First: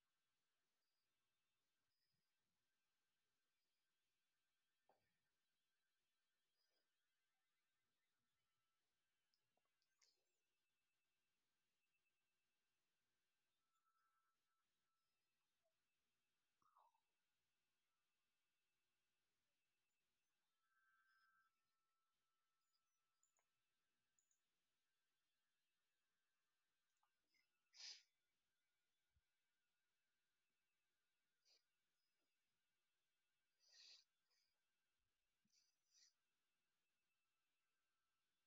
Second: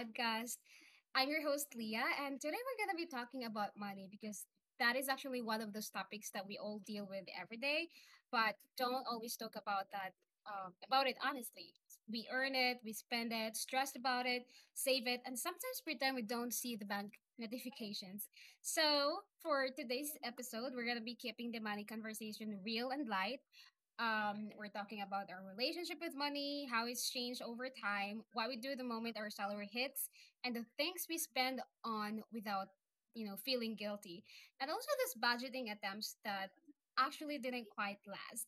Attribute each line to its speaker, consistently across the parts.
Speaker 1: podcast. I'm your host, Leah, and today we're going to be talking about money because that is actually one of those topics that we all deal with every day, but don't always talk about that. About it honestly. We earn it, we spend it, stress about it, save it, and sometimes pretend we don't see the bank notifications. So, for today's episode, we're going to be keeping the money conversation real and light. We're talking about our relationship with money, how it's changed over time, what we do the moment our salary hits, and the things we spend on without, feeling guilty. And also this budgeting attempts that actually didn't quite last.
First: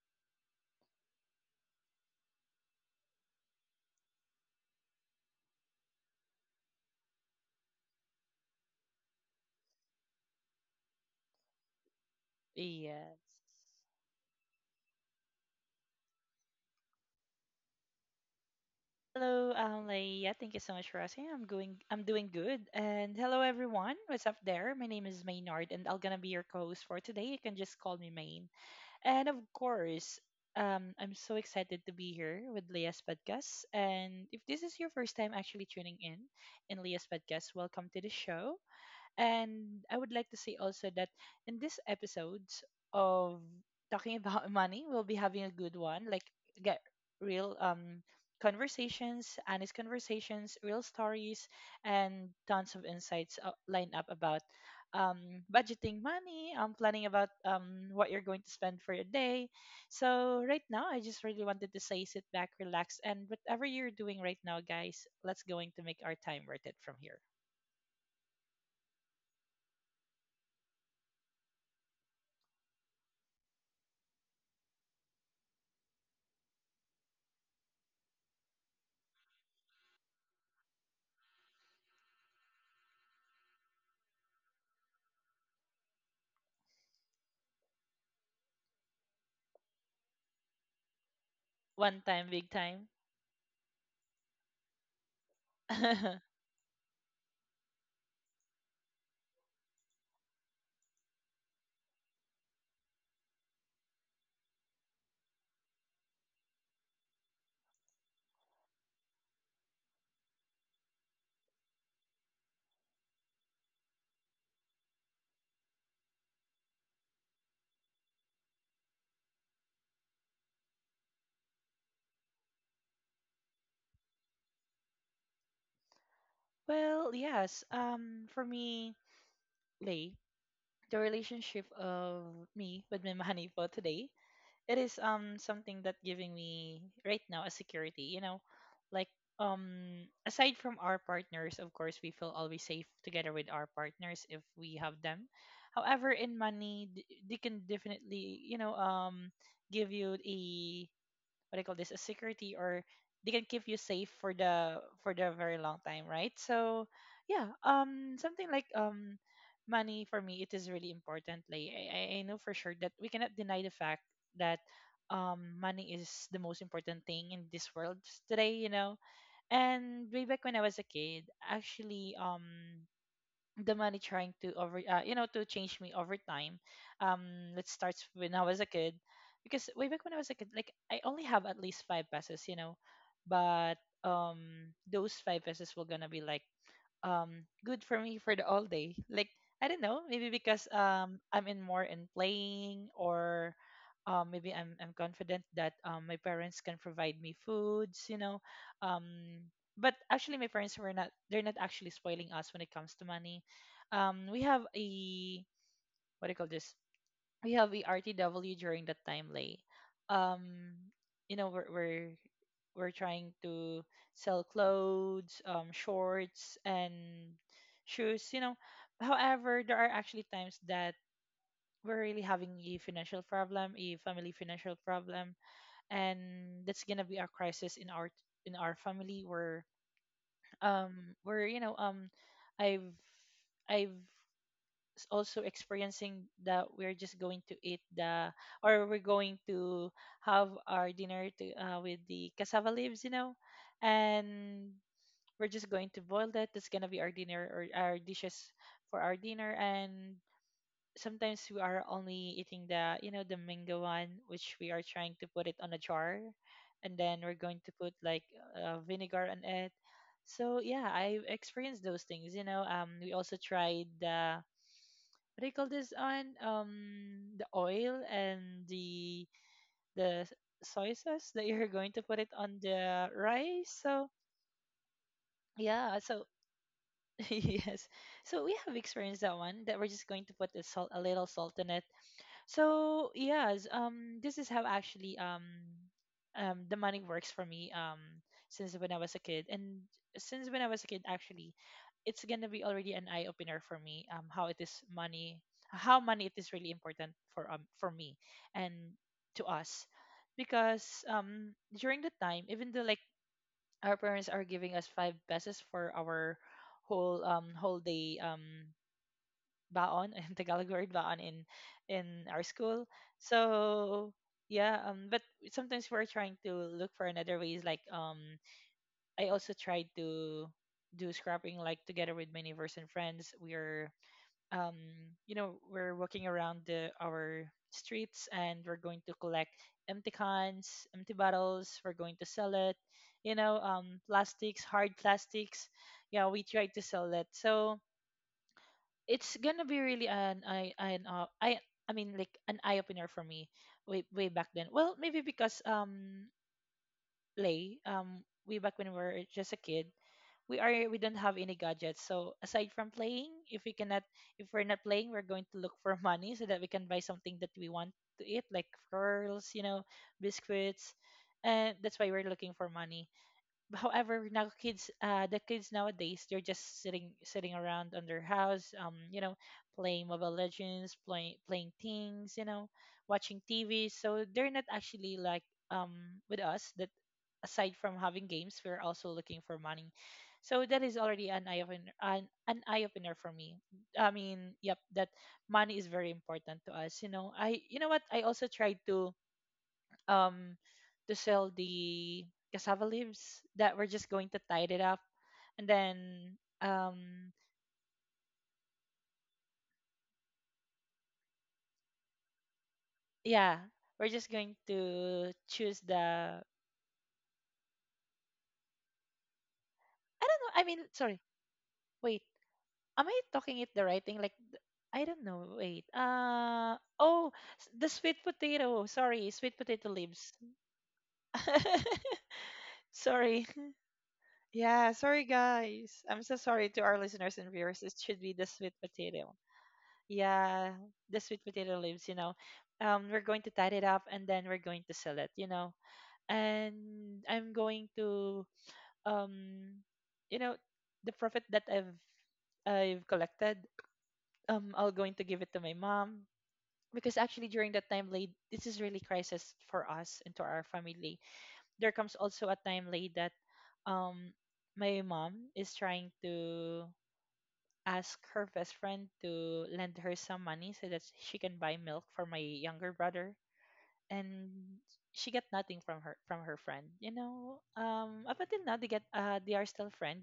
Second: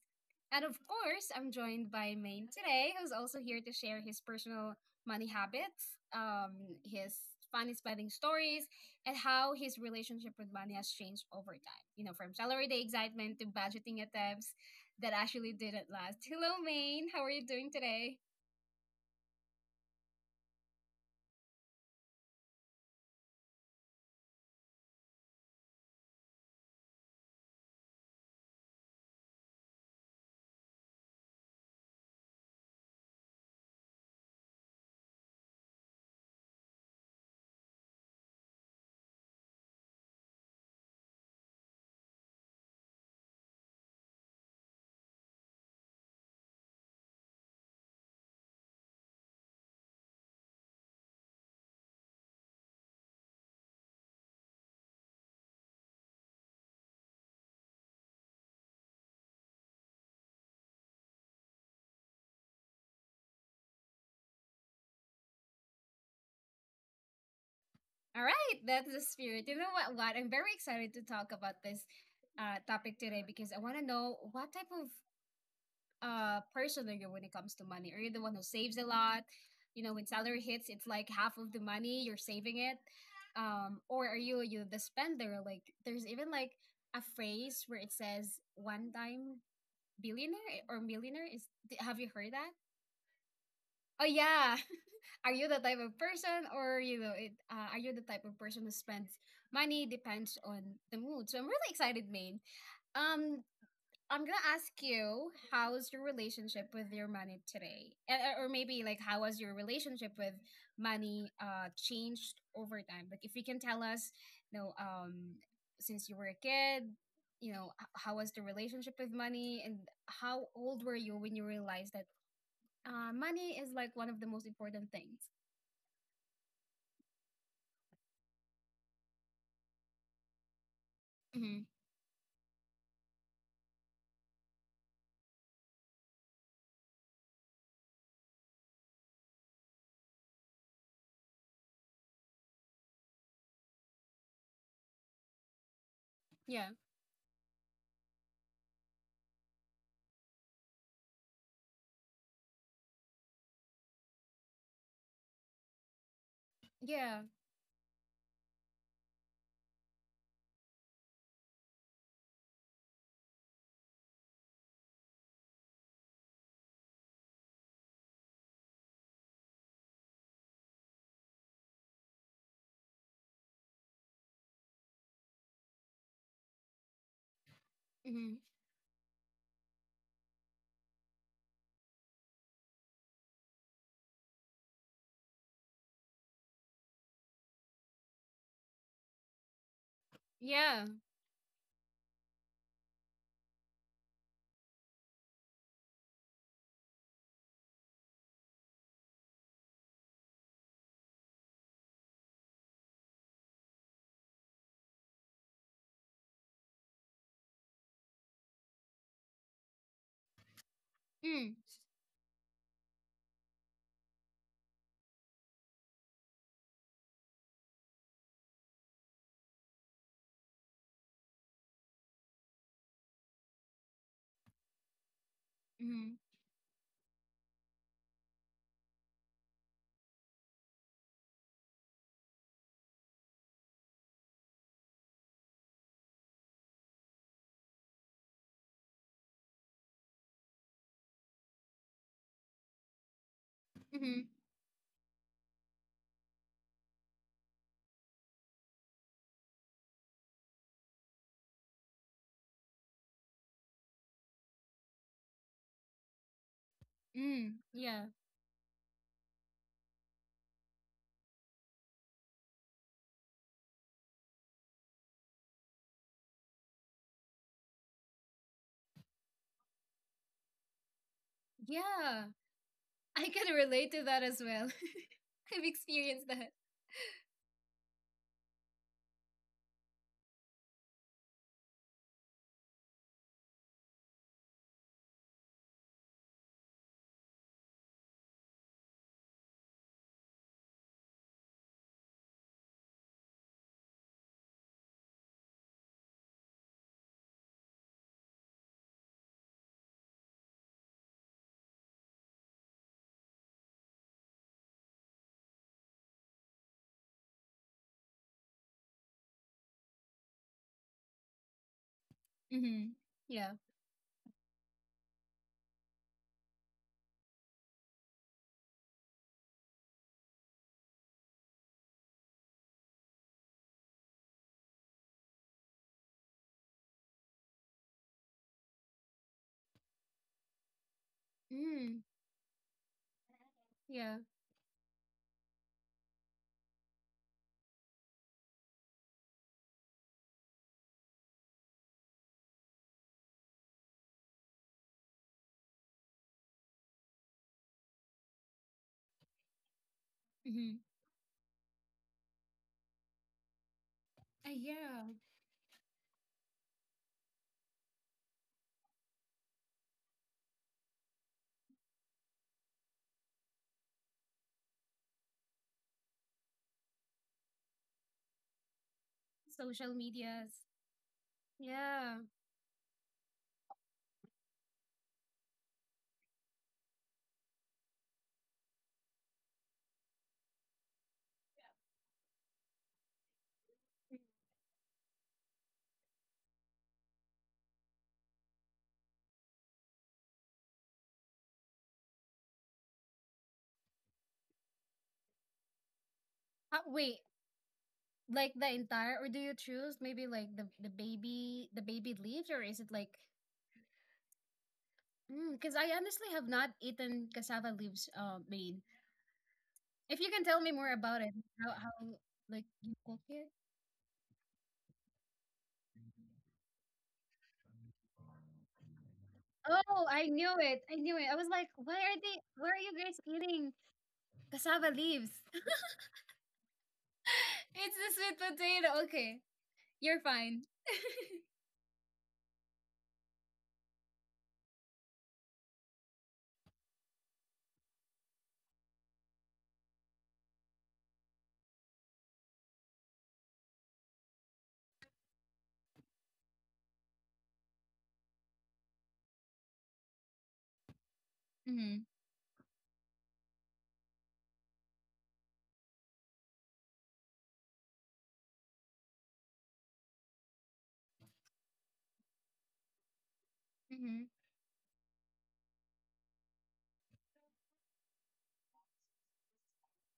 Speaker 1: And of course, I'm joined by Maine today, who's also here to share his personal money habits, his funny spending stories, and how his relationship with money has changed over time. You know, from salary day
Speaker 2: Yes.
Speaker 1: excitement to budgeting attempts that actually didn't last. Hello, Maine. How are you doing today?
Speaker 2: Hello, Leia. Thank you so much for asking. I'm going. I'm doing good. And hello, everyone. What's up there? My name is Maynard, and I'm gonna be your co-host for today. You can just call me Main. And of course, I'm so excited to be here with Leia's podcast. And if this is your first time actually tuning in Leia's podcast, welcome to the show. And I would like to say also that in this episodes of talking about money, we'll be having a good one, like get real conversations, honest conversations, real stories, and tons of insights lined up about budgeting money, planning about what you're going to spend for your day. So right now, I just really wanted to say sit back, relax, and whatever you're doing right now, guys, let's going to make our time worth it from here.
Speaker 1: All right, that's the spirit. You know what? What I'm very excited to talk about this topic today because I want to know what type of person are you when it comes to money? Are you the one who saves a lot? You know, when salary hits, it's like half of the money you're saving it, or are you the spender? Like, there's even like a phrase where it says one time billionaire or millionaire. Is
Speaker 2: One
Speaker 1: have you
Speaker 2: time,
Speaker 1: heard
Speaker 2: big
Speaker 1: that?
Speaker 2: time.
Speaker 1: Oh yeah. Are you the type of person, or are you the type of person who spends money depends on the mood? So I'm really excited, Maine. Um, I'm gonna ask you, how's your relationship with your money today, or maybe like how has your relationship with money changed over time? Like if you can tell us, you know, um, since you were a kid, how was the relationship with money, and how old were you when you realized that money is like one of the most important things.
Speaker 2: Well, yes. For me, Lay, the relationship
Speaker 1: Mm-hmm.
Speaker 2: of me with my money for today, it is something that giving me right now a security. You know, like aside from our partners, of course, we feel always safe together with our partners if we have them. However, in
Speaker 1: Yeah.
Speaker 2: money, they can definitely give you a what do you call this, a security, or they can keep you safe for the very long time, right? So
Speaker 1: Yeah.
Speaker 2: yeah, something like money for me, it is really important. Like I know for sure that we cannot deny the fact that money is the most important thing in this world today. And way back when I was a kid, actually, the money trying to over to change me over time. um let's start when
Speaker 1: Mm-hmm.
Speaker 2: I was a kid, because way back when I was a kid, like, I only have at least 5 pesos, but those 5 pesos were gonna be like good for me for the all day. Like, I don't know, maybe because
Speaker 1: Yeah.
Speaker 2: I'm in more in playing, or maybe I'm confident that my parents can provide me foods, you know. Um but actually, my parents were not actually spoiling us when it comes to money. We have a, what do you call this? We have a RTW during that time, Lay. Um you know,
Speaker 1: Mm,
Speaker 2: we're trying to sell clothes, shorts, and shoes. You know, however, there are actually times that we're really having a financial problem, a family financial problem,
Speaker 1: mm,
Speaker 2: and that's gonna be a crisis in our family, where I've I've also experiencing that we're just going to eat the, or we're going to have our dinner to, with the cassava leaves, you know.
Speaker 1: mm,
Speaker 2: And we're just going to boil that, that's gonna be our dinner or our dishes for our dinner. And sometimes we are only eating the, you know, the mango one, which we are trying to put it on a jar, and then we're going
Speaker 1: mm,
Speaker 2: to put
Speaker 1: yeah.
Speaker 2: like vinegar on it. So yeah, I've experienced those things, you know. We also tried the, what do you call this on, the oil and the the soy sauce that you're going to put it
Speaker 1: Yeah.
Speaker 2: on the
Speaker 1: I can
Speaker 2: rice.
Speaker 1: relate
Speaker 2: So
Speaker 1: to that as well. I've
Speaker 2: yeah, so
Speaker 1: experienced that.
Speaker 2: yes, so we have experienced that one, that we're just going to put the salt, a little saltiness. So yes, this is how actually the money works for me, since when I was a kid, and since when I was a kid, actually, it's gonna be already an eye opener for me, how it is money, how money it is really important for me and to us, because during the time, even though like our parents are giving us 5 pesos for our whole whole day baon, in Tagalog word baon in our school.
Speaker 1: Mm-hmm. Yeah.
Speaker 2: So yeah, but sometimes we're trying to look for another ways. Like, I also tried to do scrapping, like, together with my neighbors and friends. We're, um, you know, we're walking around the our streets, and we're going to collect empty cans, empty bottles. We're
Speaker 1: Mm,
Speaker 2: going to sell it. You know,
Speaker 1: yeah.
Speaker 2: plastics, hard plastics. Yeah, we try to sell it. So it's gonna be really an I mean like an eye opener for me way back then. Well, maybe because play way back when we were just a kid,
Speaker 1: Mm-hmm.
Speaker 2: we don't have any gadgets. So aside from playing, if we're not playing,
Speaker 1: Yeah.
Speaker 2: we're going to look for money so that we can buy something that we want to eat, like pearls, you know, biscuits, and that's why we're looking for money. However, now kids, the kids nowadays, they're just sitting around on their house, you know,
Speaker 1: Social
Speaker 2: playing mobile
Speaker 1: medias.
Speaker 2: legends, playing
Speaker 1: Yeah.
Speaker 2: things, you know, watching TV. So they're not actually like um with us, that aside from having games, we're also looking for money. So that is already an eye opener, an eye opener for me. I mean, yep, that money is very important to us, you know. I, you know what, I also tried um to sell the cassava leaves that we're just going to tie it up and then
Speaker 1: Wait,
Speaker 2: um
Speaker 1: like the entire, or do you choose maybe like the baby, the baby leaves, or is it like,
Speaker 2: yeah, we're just going to
Speaker 1: because
Speaker 2: choose
Speaker 1: I
Speaker 2: the,
Speaker 1: honestly
Speaker 2: I
Speaker 1: have not eaten cassava leaves, made. If
Speaker 2: don't
Speaker 1: you can
Speaker 2: know,
Speaker 1: tell
Speaker 2: I
Speaker 1: me
Speaker 2: mean,
Speaker 1: more
Speaker 2: sorry,
Speaker 1: about it, how
Speaker 2: wait,
Speaker 1: like you
Speaker 2: am I
Speaker 1: cook it?
Speaker 2: talking it the right thing? Like, I don't know. Wait, oh, the sweet potato, sorry, sweet potato
Speaker 1: Oh, I
Speaker 2: leaves.
Speaker 1: knew it. I knew it. I was like, why are they? Why are you guys
Speaker 2: Sorry.
Speaker 1: eating
Speaker 2: Yeah,
Speaker 1: cassava
Speaker 2: sorry
Speaker 1: leaves?
Speaker 2: guys, I'm so sorry to our listeners and viewers. It
Speaker 1: It's a
Speaker 2: should be
Speaker 1: sweet
Speaker 2: the sweet
Speaker 1: potato.
Speaker 2: potato.
Speaker 1: Okay, you're fine.
Speaker 2: Yeah, the sweet potato leaves, you know. We're going to tie it up and then we're going to sell it, you know. And I'm going to um you know, the profit that I've collected, I'll going to give it to my mom, because actually during that time, Late, this is really crisis for us and to our family. There
Speaker 1: Mhm.
Speaker 2: comes also a time, Late, that um my mom is trying to ask her best friend to lend her some money so that she can buy milk for my younger brother,
Speaker 1: Mhm.
Speaker 2: and she got nothing from her, friend, you know. Up until now, they get they are still friend.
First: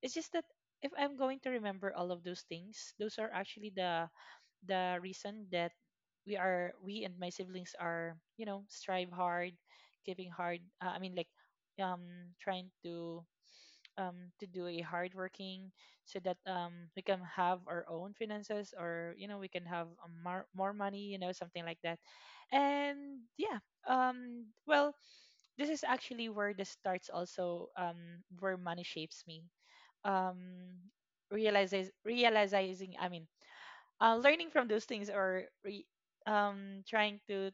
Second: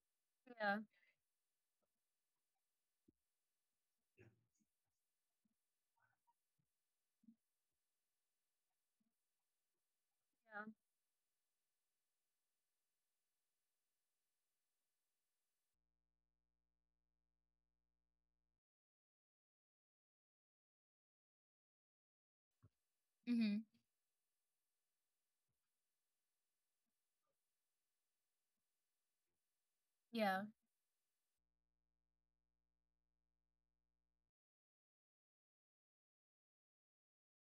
Speaker 2: It's just that
Speaker 1: Yeah.
Speaker 2: if I'm going to remember all of those things, those are actually the reason that we and my siblings are, you know, strive hard, giving hard,
Speaker 1: Yeah.
Speaker 2: uh, i mean like um trying to do a hard working, so that we can have our own finances, or you know, we can have more money, you know, something like that. And yeah,
Speaker 1: Mhm.
Speaker 2: well, this is actually where this starts also, where money shapes me, um,
Speaker 1: Yeah.
Speaker 2: realizes realizing, I mean, learning from those things, or trying to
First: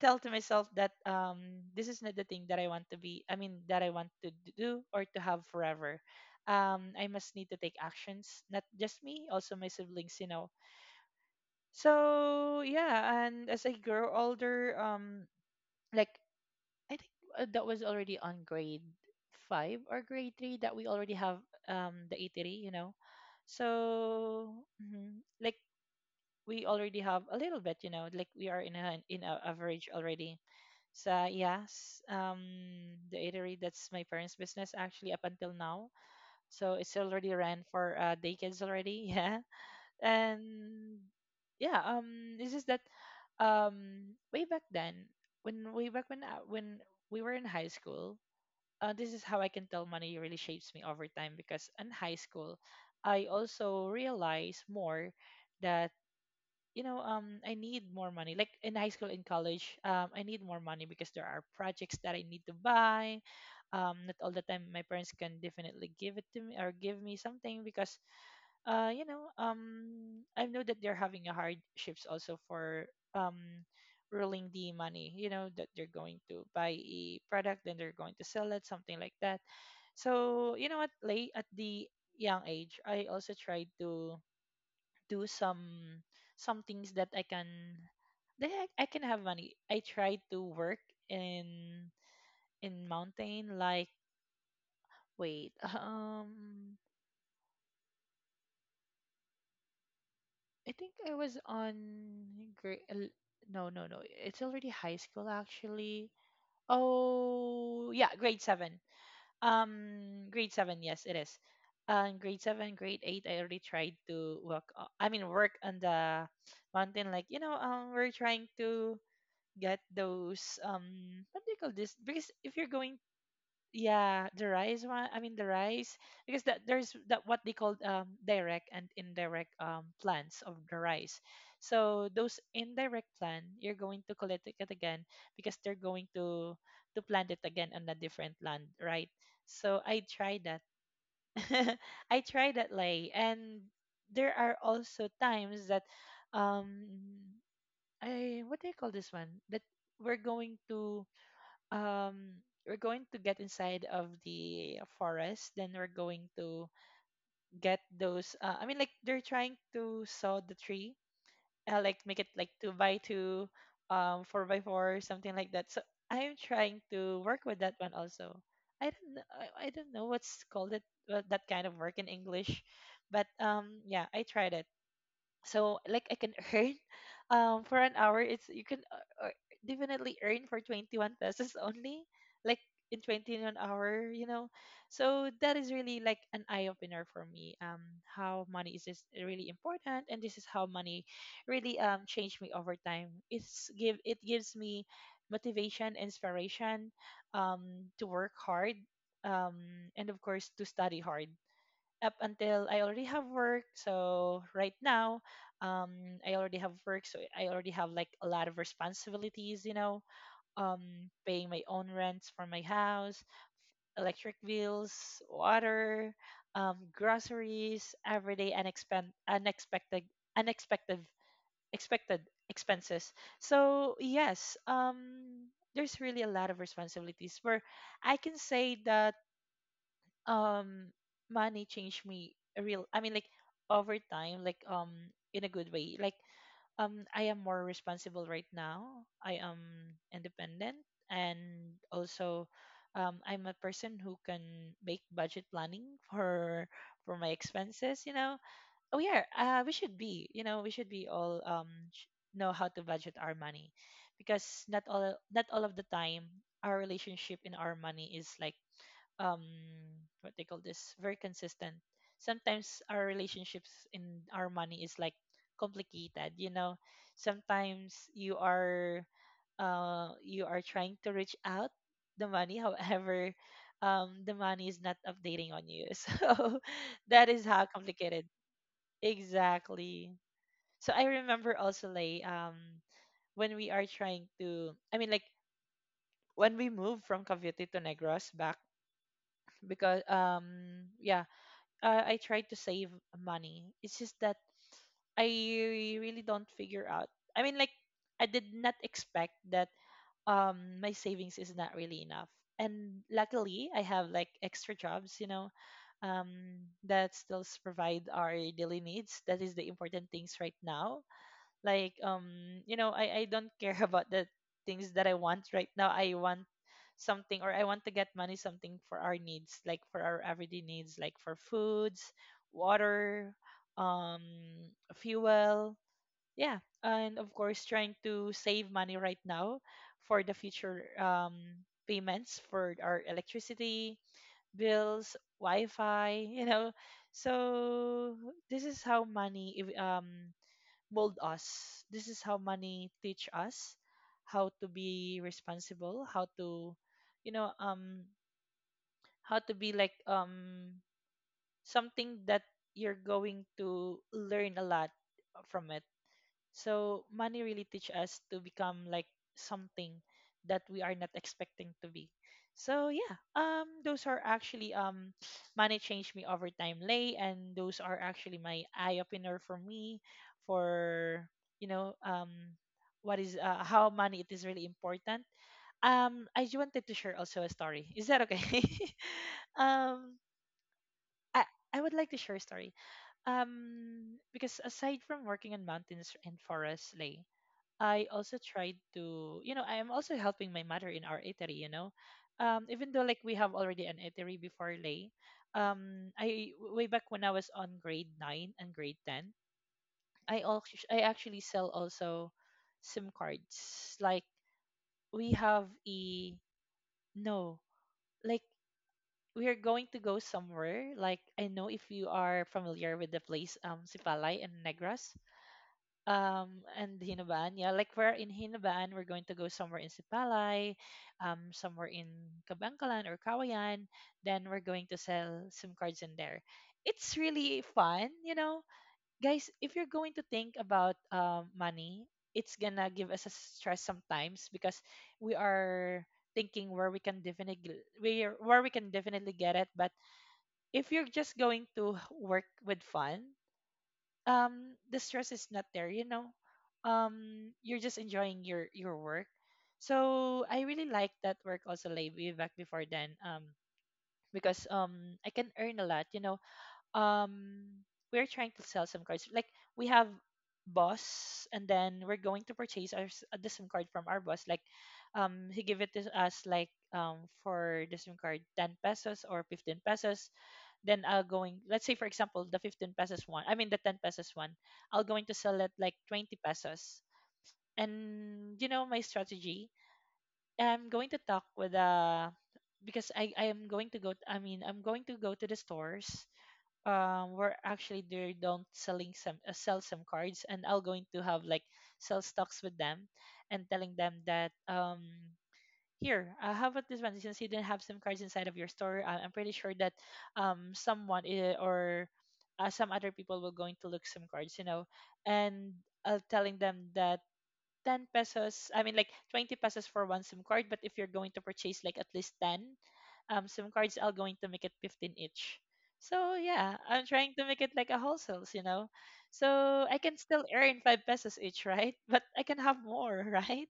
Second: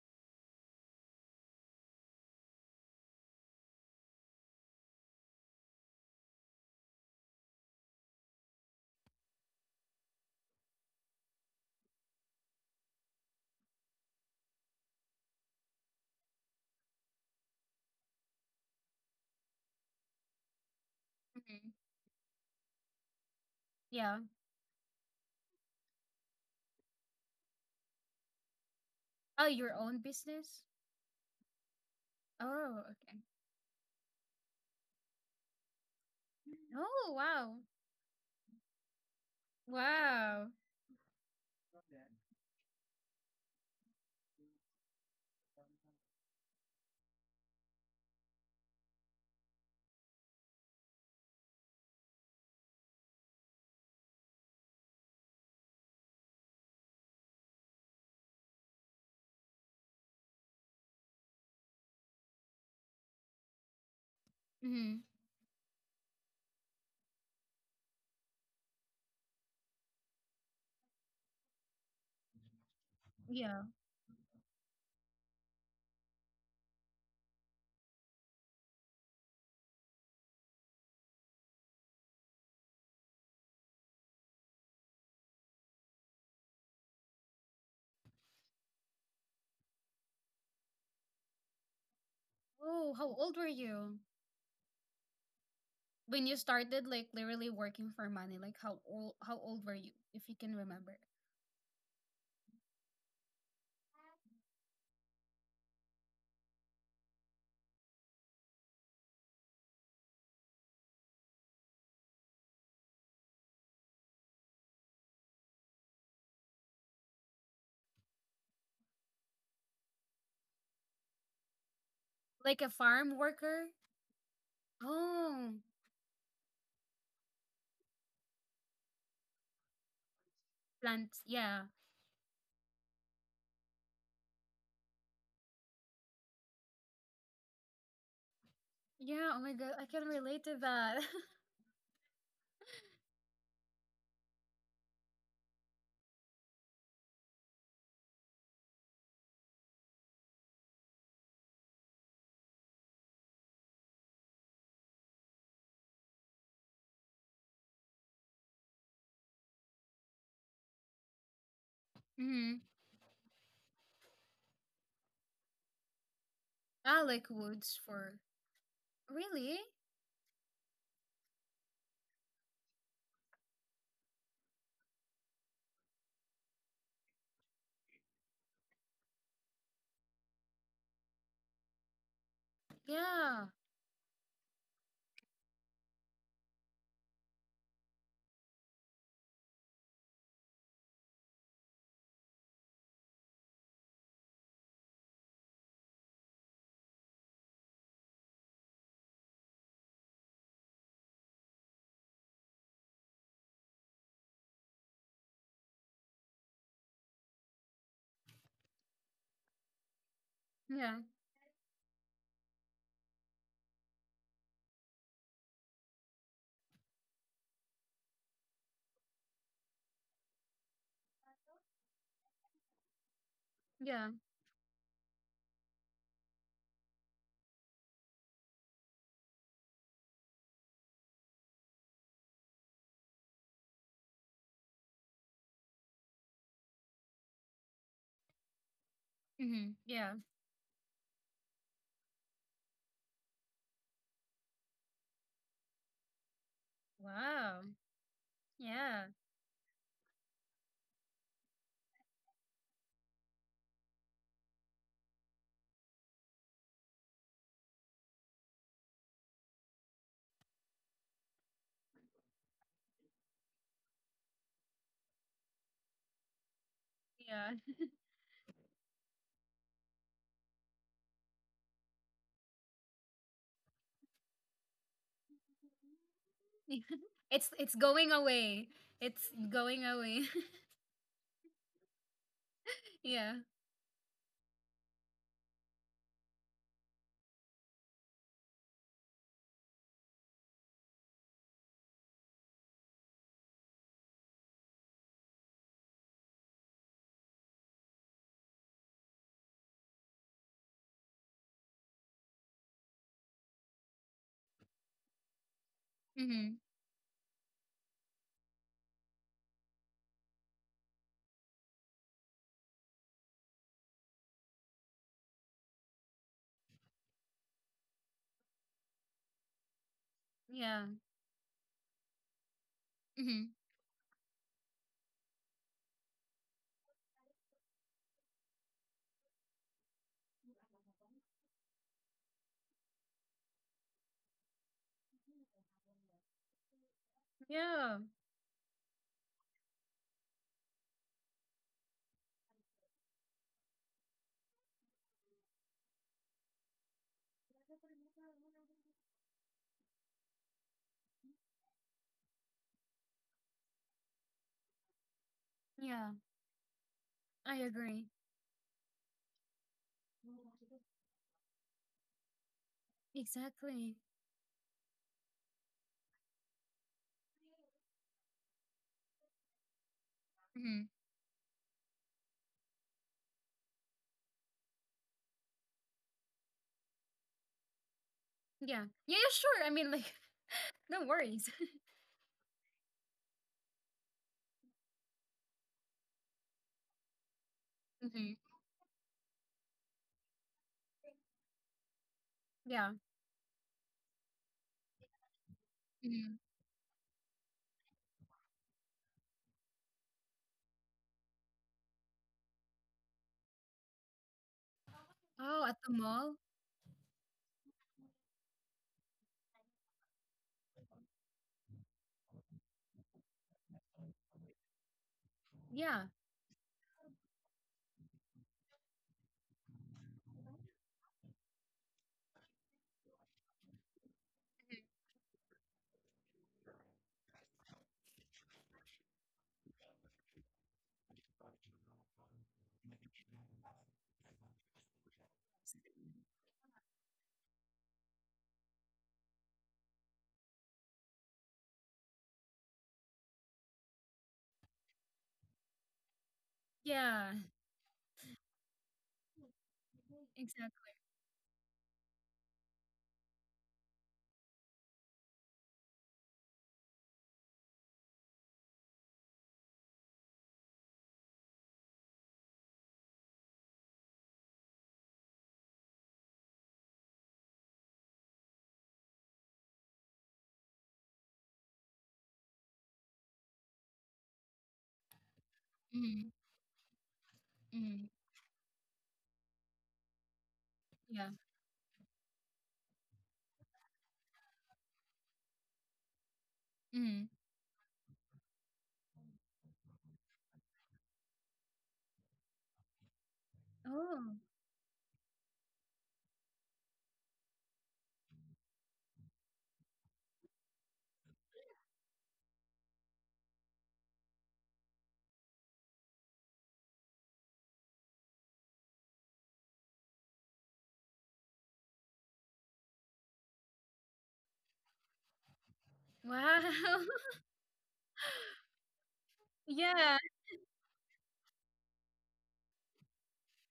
Speaker 2: tell to myself that this is not the thing that I want to be, I mean, that I want to do or to have forever. I must need to take actions, not just me, also my siblings, you know. So yeah, and as I grow older, like, I think that was already on grade five or grade three that we already have
Speaker 1: Mhm.
Speaker 2: the eatery, you know.
Speaker 1: Yeah.
Speaker 2: So, mhm, like, we already have a little bit, you know, like we are in a
Speaker 1: Oh, your
Speaker 2: average
Speaker 1: own
Speaker 2: already.
Speaker 1: business.
Speaker 2: So yes,
Speaker 1: Oh,
Speaker 2: the
Speaker 1: okay.
Speaker 2: eatery, that's my parents' business, actually, up until now. So it's
Speaker 1: Oh,
Speaker 2: already
Speaker 1: wow.
Speaker 2: ran for day kids already, yeah.
Speaker 1: Wow.
Speaker 2: And yeah, it's just that way back then, when way back when we were in high school, this is how I can tell money really shapes me over time. Because in high school, I also realized more that you know, I need more money. Like, in high school, in college, I need more money, because there are projects that I need to buy. Not all the time my
Speaker 1: Mhm.
Speaker 2: parents can definitely give it to me or give me something, because you know, I know that they're having a hardships also for um,
Speaker 1: Yeah.
Speaker 2: ruling the money. You know that they're going to buy a product, then they're going to sell it, something like that. So you know what, Late, at the young age, I also tried to do some things that I can, that I can have money. I tried to work in in
Speaker 1: Oh, how old were
Speaker 2: mountain, like,
Speaker 1: you?
Speaker 2: wait.
Speaker 1: when you started like literally working for money, like how old were you, if you can
Speaker 2: I think
Speaker 1: remember?
Speaker 2: I was on grade no no no it's already high school actually. Oh yeah, grade seven. Grade seven, yes it is. Grade eight, I already tried to work I mean work on the mountain, like, you know, we're trying to get those, what do you call this? Because if
Speaker 1: Like a
Speaker 2: you're going,
Speaker 1: farm worker?
Speaker 2: yeah, the rice one, I mean the
Speaker 1: Oh,
Speaker 2: rice, because that there's that what they call direct and indirect plants of the
Speaker 1: plants.
Speaker 2: rice.
Speaker 1: Yeah.
Speaker 2: So those indirect plant you're going to collect it again, because they're going to plant it again on a different land, right?
Speaker 1: Yeah. Oh my God,
Speaker 2: So
Speaker 1: I can
Speaker 2: I
Speaker 1: relate
Speaker 2: tried
Speaker 1: to
Speaker 2: that.
Speaker 1: that.
Speaker 2: I tried that, lay, and there are also times that um I, what do you call this one? That we're going to um we're going to get inside of the forest. Then we're going to get those. I mean, like, they're trying to saw the tree, like, make it
Speaker 1: Mm-hmm.
Speaker 2: like two by two, four by four, something like that. So I'm trying
Speaker 1: I
Speaker 2: to
Speaker 1: like
Speaker 2: work with that
Speaker 1: woods
Speaker 2: one
Speaker 1: for
Speaker 2: also. I don't know.
Speaker 1: really?
Speaker 2: I don't know what's called it, that kind of work in English, but yeah, I tried it, so like I can earn. For an hour it's, you can definitely earn for 21 pesos only, like, in
Speaker 1: Yeah.
Speaker 2: 21 hour, you know. So that is really like an eye opener for me, how money is just really important, and this is how money really changed me over time. It's give it gives me motivation, inspiration, to work hard, um and of course to study hard up until I already have work. So right now, I already have work, so I already have like a lot of responsibilities, you know,
Speaker 1: Yeah.
Speaker 2: um, paying my own rents for my house, electric bills, water, groceries, everyday unexpected, expected expenses. So
Speaker 1: Yeah.
Speaker 2: yes, there's really a lot of responsibilities where I can say that um money changed me a real, I mean, like, over time, like, in a good way, like, I am more responsible right now. I am
Speaker 1: Mm-hmm. Yeah.
Speaker 2: independent, and also I'm a person who can make budget planning for for my
Speaker 1: Wow.
Speaker 2: expenses, you know. Oh
Speaker 1: Yeah.
Speaker 2: yeah, we should be, you know, we should be all know how to budget our money, because not all of the time our relationship in our money is like, um what they call this, very consistent. Sometimes our relationships in our money is like complicated, you know.
Speaker 1: Yeah.
Speaker 2: Sometimes you are, you are trying to reach out the money, however, the money is not updating on you. So that is
Speaker 1: it's
Speaker 2: how
Speaker 1: it's going
Speaker 2: complicated.
Speaker 1: away. It's going
Speaker 2: Exactly.
Speaker 1: away.
Speaker 2: So I remember also, like,
Speaker 1: Yeah.
Speaker 2: when we are trying to, I mean, like, when we moved from Cavite to Negros back, because, yeah, I try to save money. It's just that I really don't figure out. I mean, like, I did not expect that my savings is not really enough. And luckily, I have like extra jobs, you know,
Speaker 1: Mm-hmm.
Speaker 2: that still provide our daily needs. That is the important things right now, like, you know, I don't care about the things that I want right now. I want something, or I want to get money, something for our needs, like for our everyday
Speaker 1: Yeah.
Speaker 2: needs, like for foods, water,
Speaker 1: Mm-hmm.
Speaker 2: um fuel, yeah. And of course trying to save money right now for the future, payments for our electricity bills, wi-fi, you know.
Speaker 1: Yeah.
Speaker 2: So this is how money mold us. This is how money teach us how to be responsible, how to, you know, how to be like something that you're going to learn a lot from it.
Speaker 1: Yeah.
Speaker 2: So money
Speaker 1: I
Speaker 2: really teach
Speaker 1: agree.
Speaker 2: us to become like something that we are not expecting to be. So yeah,
Speaker 1: Exactly.
Speaker 2: those are actually, money changed me over time, lay, and those are actually my eye opener for me,
Speaker 1: Hmm.
Speaker 2: for, you know, what is, how money, it is really important. I wanted to share also a story. Is that okay?
Speaker 1: Yeah. Yeah, yeah, sure. I mean, like,
Speaker 2: um,
Speaker 1: no
Speaker 2: I
Speaker 1: worries.
Speaker 2: I would like to share a story. Because aside from working on mountains and forests, lay. I
Speaker 1: Hmm.
Speaker 2: also tried to, you know, I am also helping my mother in our eatery, you know.
Speaker 1: Yeah.
Speaker 2: Even though like we have already an eatery before, Lay,
Speaker 1: Hmm.
Speaker 2: I, way back when I was on grade nine and grade ten, I actually sell also SIM cards. Like, we
Speaker 1: Oh,
Speaker 2: have
Speaker 1: at the mall?
Speaker 2: a, no, like, we are going to go somewhere. Like, I know if you are familiar with the place, Sipalay and Negros.
Speaker 1: Yeah.
Speaker 2: And Hinaban, yeah, like, we're in Hinaban, we're going to go somewhere in Sipalay, somewhere in Kabangkalan or Kawayan, then we're going to sell SIM cards in there. It's really fun, you know. Guys, if you're going to think about money, it's gonna give us a stress sometimes, because we are thinking where we can definitely, where we can definitely get it. But if you're just going to work with fun, the stress is not there, you know.
Speaker 1: Yeah.
Speaker 2: You're just enjoying your work. So I really
Speaker 1: Exactly.
Speaker 2: like that work also, like, way back before then, because I can earn a lot, you know. um we're trying to sell some cards, like, we have boss, and then we're going to purchase our the sim card from our boss, like, he give it to us like, for the sim card, 10 pesos or 15 pesos, then I'll going, let's say, for example, the 15 pesos one, I mean the 10 pesos one, I'll going to sell it like
Speaker 1: Hmm,
Speaker 2: 20 pesos.
Speaker 1: hmm.
Speaker 2: And you know my strategy, I'm going to
Speaker 1: Yeah.
Speaker 2: talk with, because I am going to go, I mean, I'm going to go to the stores
Speaker 1: Hmm.
Speaker 2: where actually they don't selling some, sell some cards, and I'll going to have like sell stocks with them, and telling them
Speaker 1: Oh,
Speaker 2: that, here, how about this one, since you didn't have sim cards inside of your store, I'm pretty sure that someone, or some other people will going to look sim cards, you know. And, telling them that 10 pesos, I mean, like, 20 pesos for one sim card, but if you're going to purchase like at least 10 sim cards, I'll going to make it 15 each. So
Speaker 1: wow.
Speaker 2: yeah, I'm trying to make it like a wholesales, you know. So I
Speaker 1: Yeah.
Speaker 2: can still earn 5 pesos each, right, but I can have more, right.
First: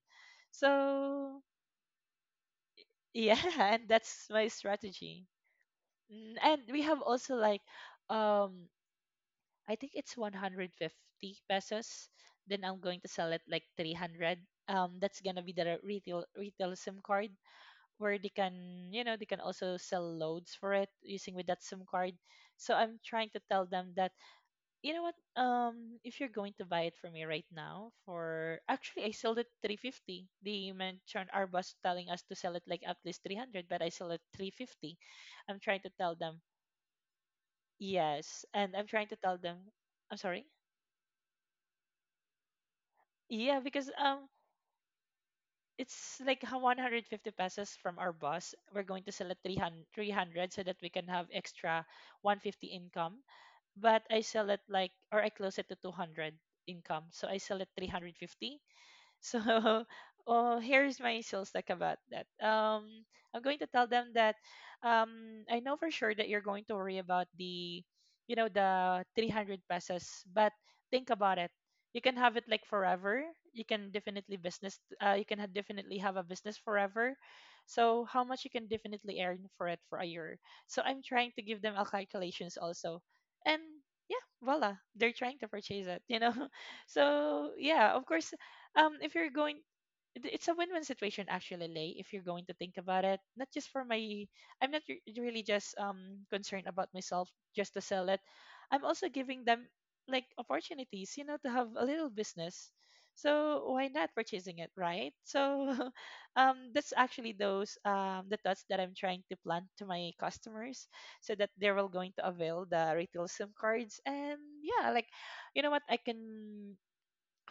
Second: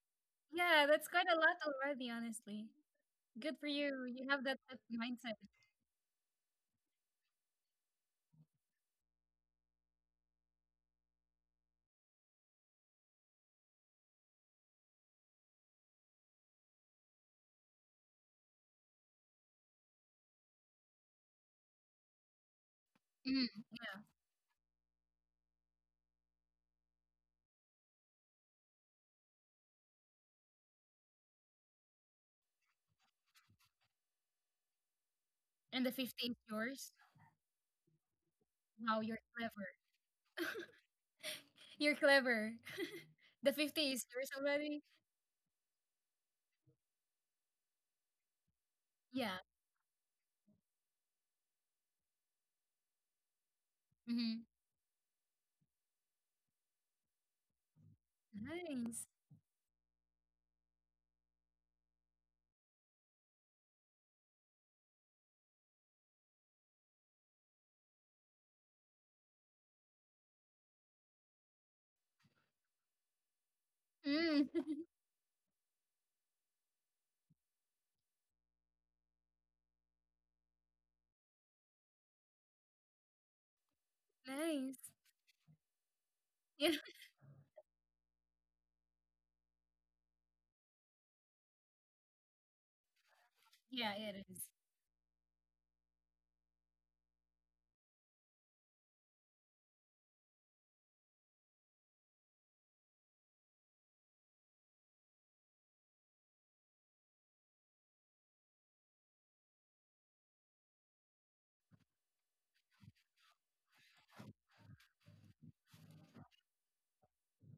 Speaker 1: Yeah, that's quite a
Speaker 2: So
Speaker 1: lot already, honestly.
Speaker 2: yeah,
Speaker 1: Good for
Speaker 2: and
Speaker 1: you. You
Speaker 2: that's
Speaker 1: have
Speaker 2: my
Speaker 1: that
Speaker 2: strategy.
Speaker 1: mindset.
Speaker 2: Mm, and we have also like, um I think it's 150 pesos. Then I'm going to sell it like 300. That's going to be the retail SIM card where they can, you know, they can also sell loads for it using with that SIM card. So I'm trying to
Speaker 1: Mm.
Speaker 2: tell them that, you know what? If you're going to buy it for me right now, for actually I sold it 350. They mentioned our boss telling us to sell it like at least 300, but I sold it 350. I'm
Speaker 1: And
Speaker 2: trying
Speaker 1: the
Speaker 2: to tell
Speaker 1: 50 is
Speaker 2: them,
Speaker 1: yours.
Speaker 2: yes, and I'm
Speaker 1: Wow,
Speaker 2: trying
Speaker 1: you're
Speaker 2: to tell
Speaker 1: clever.
Speaker 2: them, I'm sorry.
Speaker 1: You're clever. The
Speaker 2: Yeah,
Speaker 1: 50
Speaker 2: because,
Speaker 1: is yours already?
Speaker 2: it's like how 150 pesos from our boss. We're going to sell
Speaker 1: Yeah.
Speaker 2: it three hundred so that we can have extra 150 income. But I
Speaker 1: Hmm.
Speaker 2: sell it like, or I close it to 200 income, so I sell it 350.
Speaker 1: Nice.
Speaker 2: So, oh, here's my sales tech about that. I'm going to tell them that, I know for sure that you're going to worry about the, you know, the 300 pesos, but think about it. You can have it like forever. You can definitely
Speaker 1: Mm.
Speaker 2: business. You can definitely have a business forever. So how much you can definitely earn for it for a year. So I'm trying to give them a calculations also, and yeah, voila,
Speaker 1: Nice.
Speaker 2: they're trying to purchase it.
Speaker 1: Yeah,
Speaker 2: So yeah, of course, if you're going it's a win-win situation actually, Lay. If you're going to think about it, not just for
Speaker 1: yeah,
Speaker 2: my
Speaker 1: it is.
Speaker 2: i'm not really just concerned about myself, just to sell it. I'm also giving them like opportunities, you know, to have a little business. So why not purchasing it, right? So that's actually those the thoughts that I'm trying to plant to my customers, so that they will going to avail the retail SIM cards. And yeah, like, you know what I can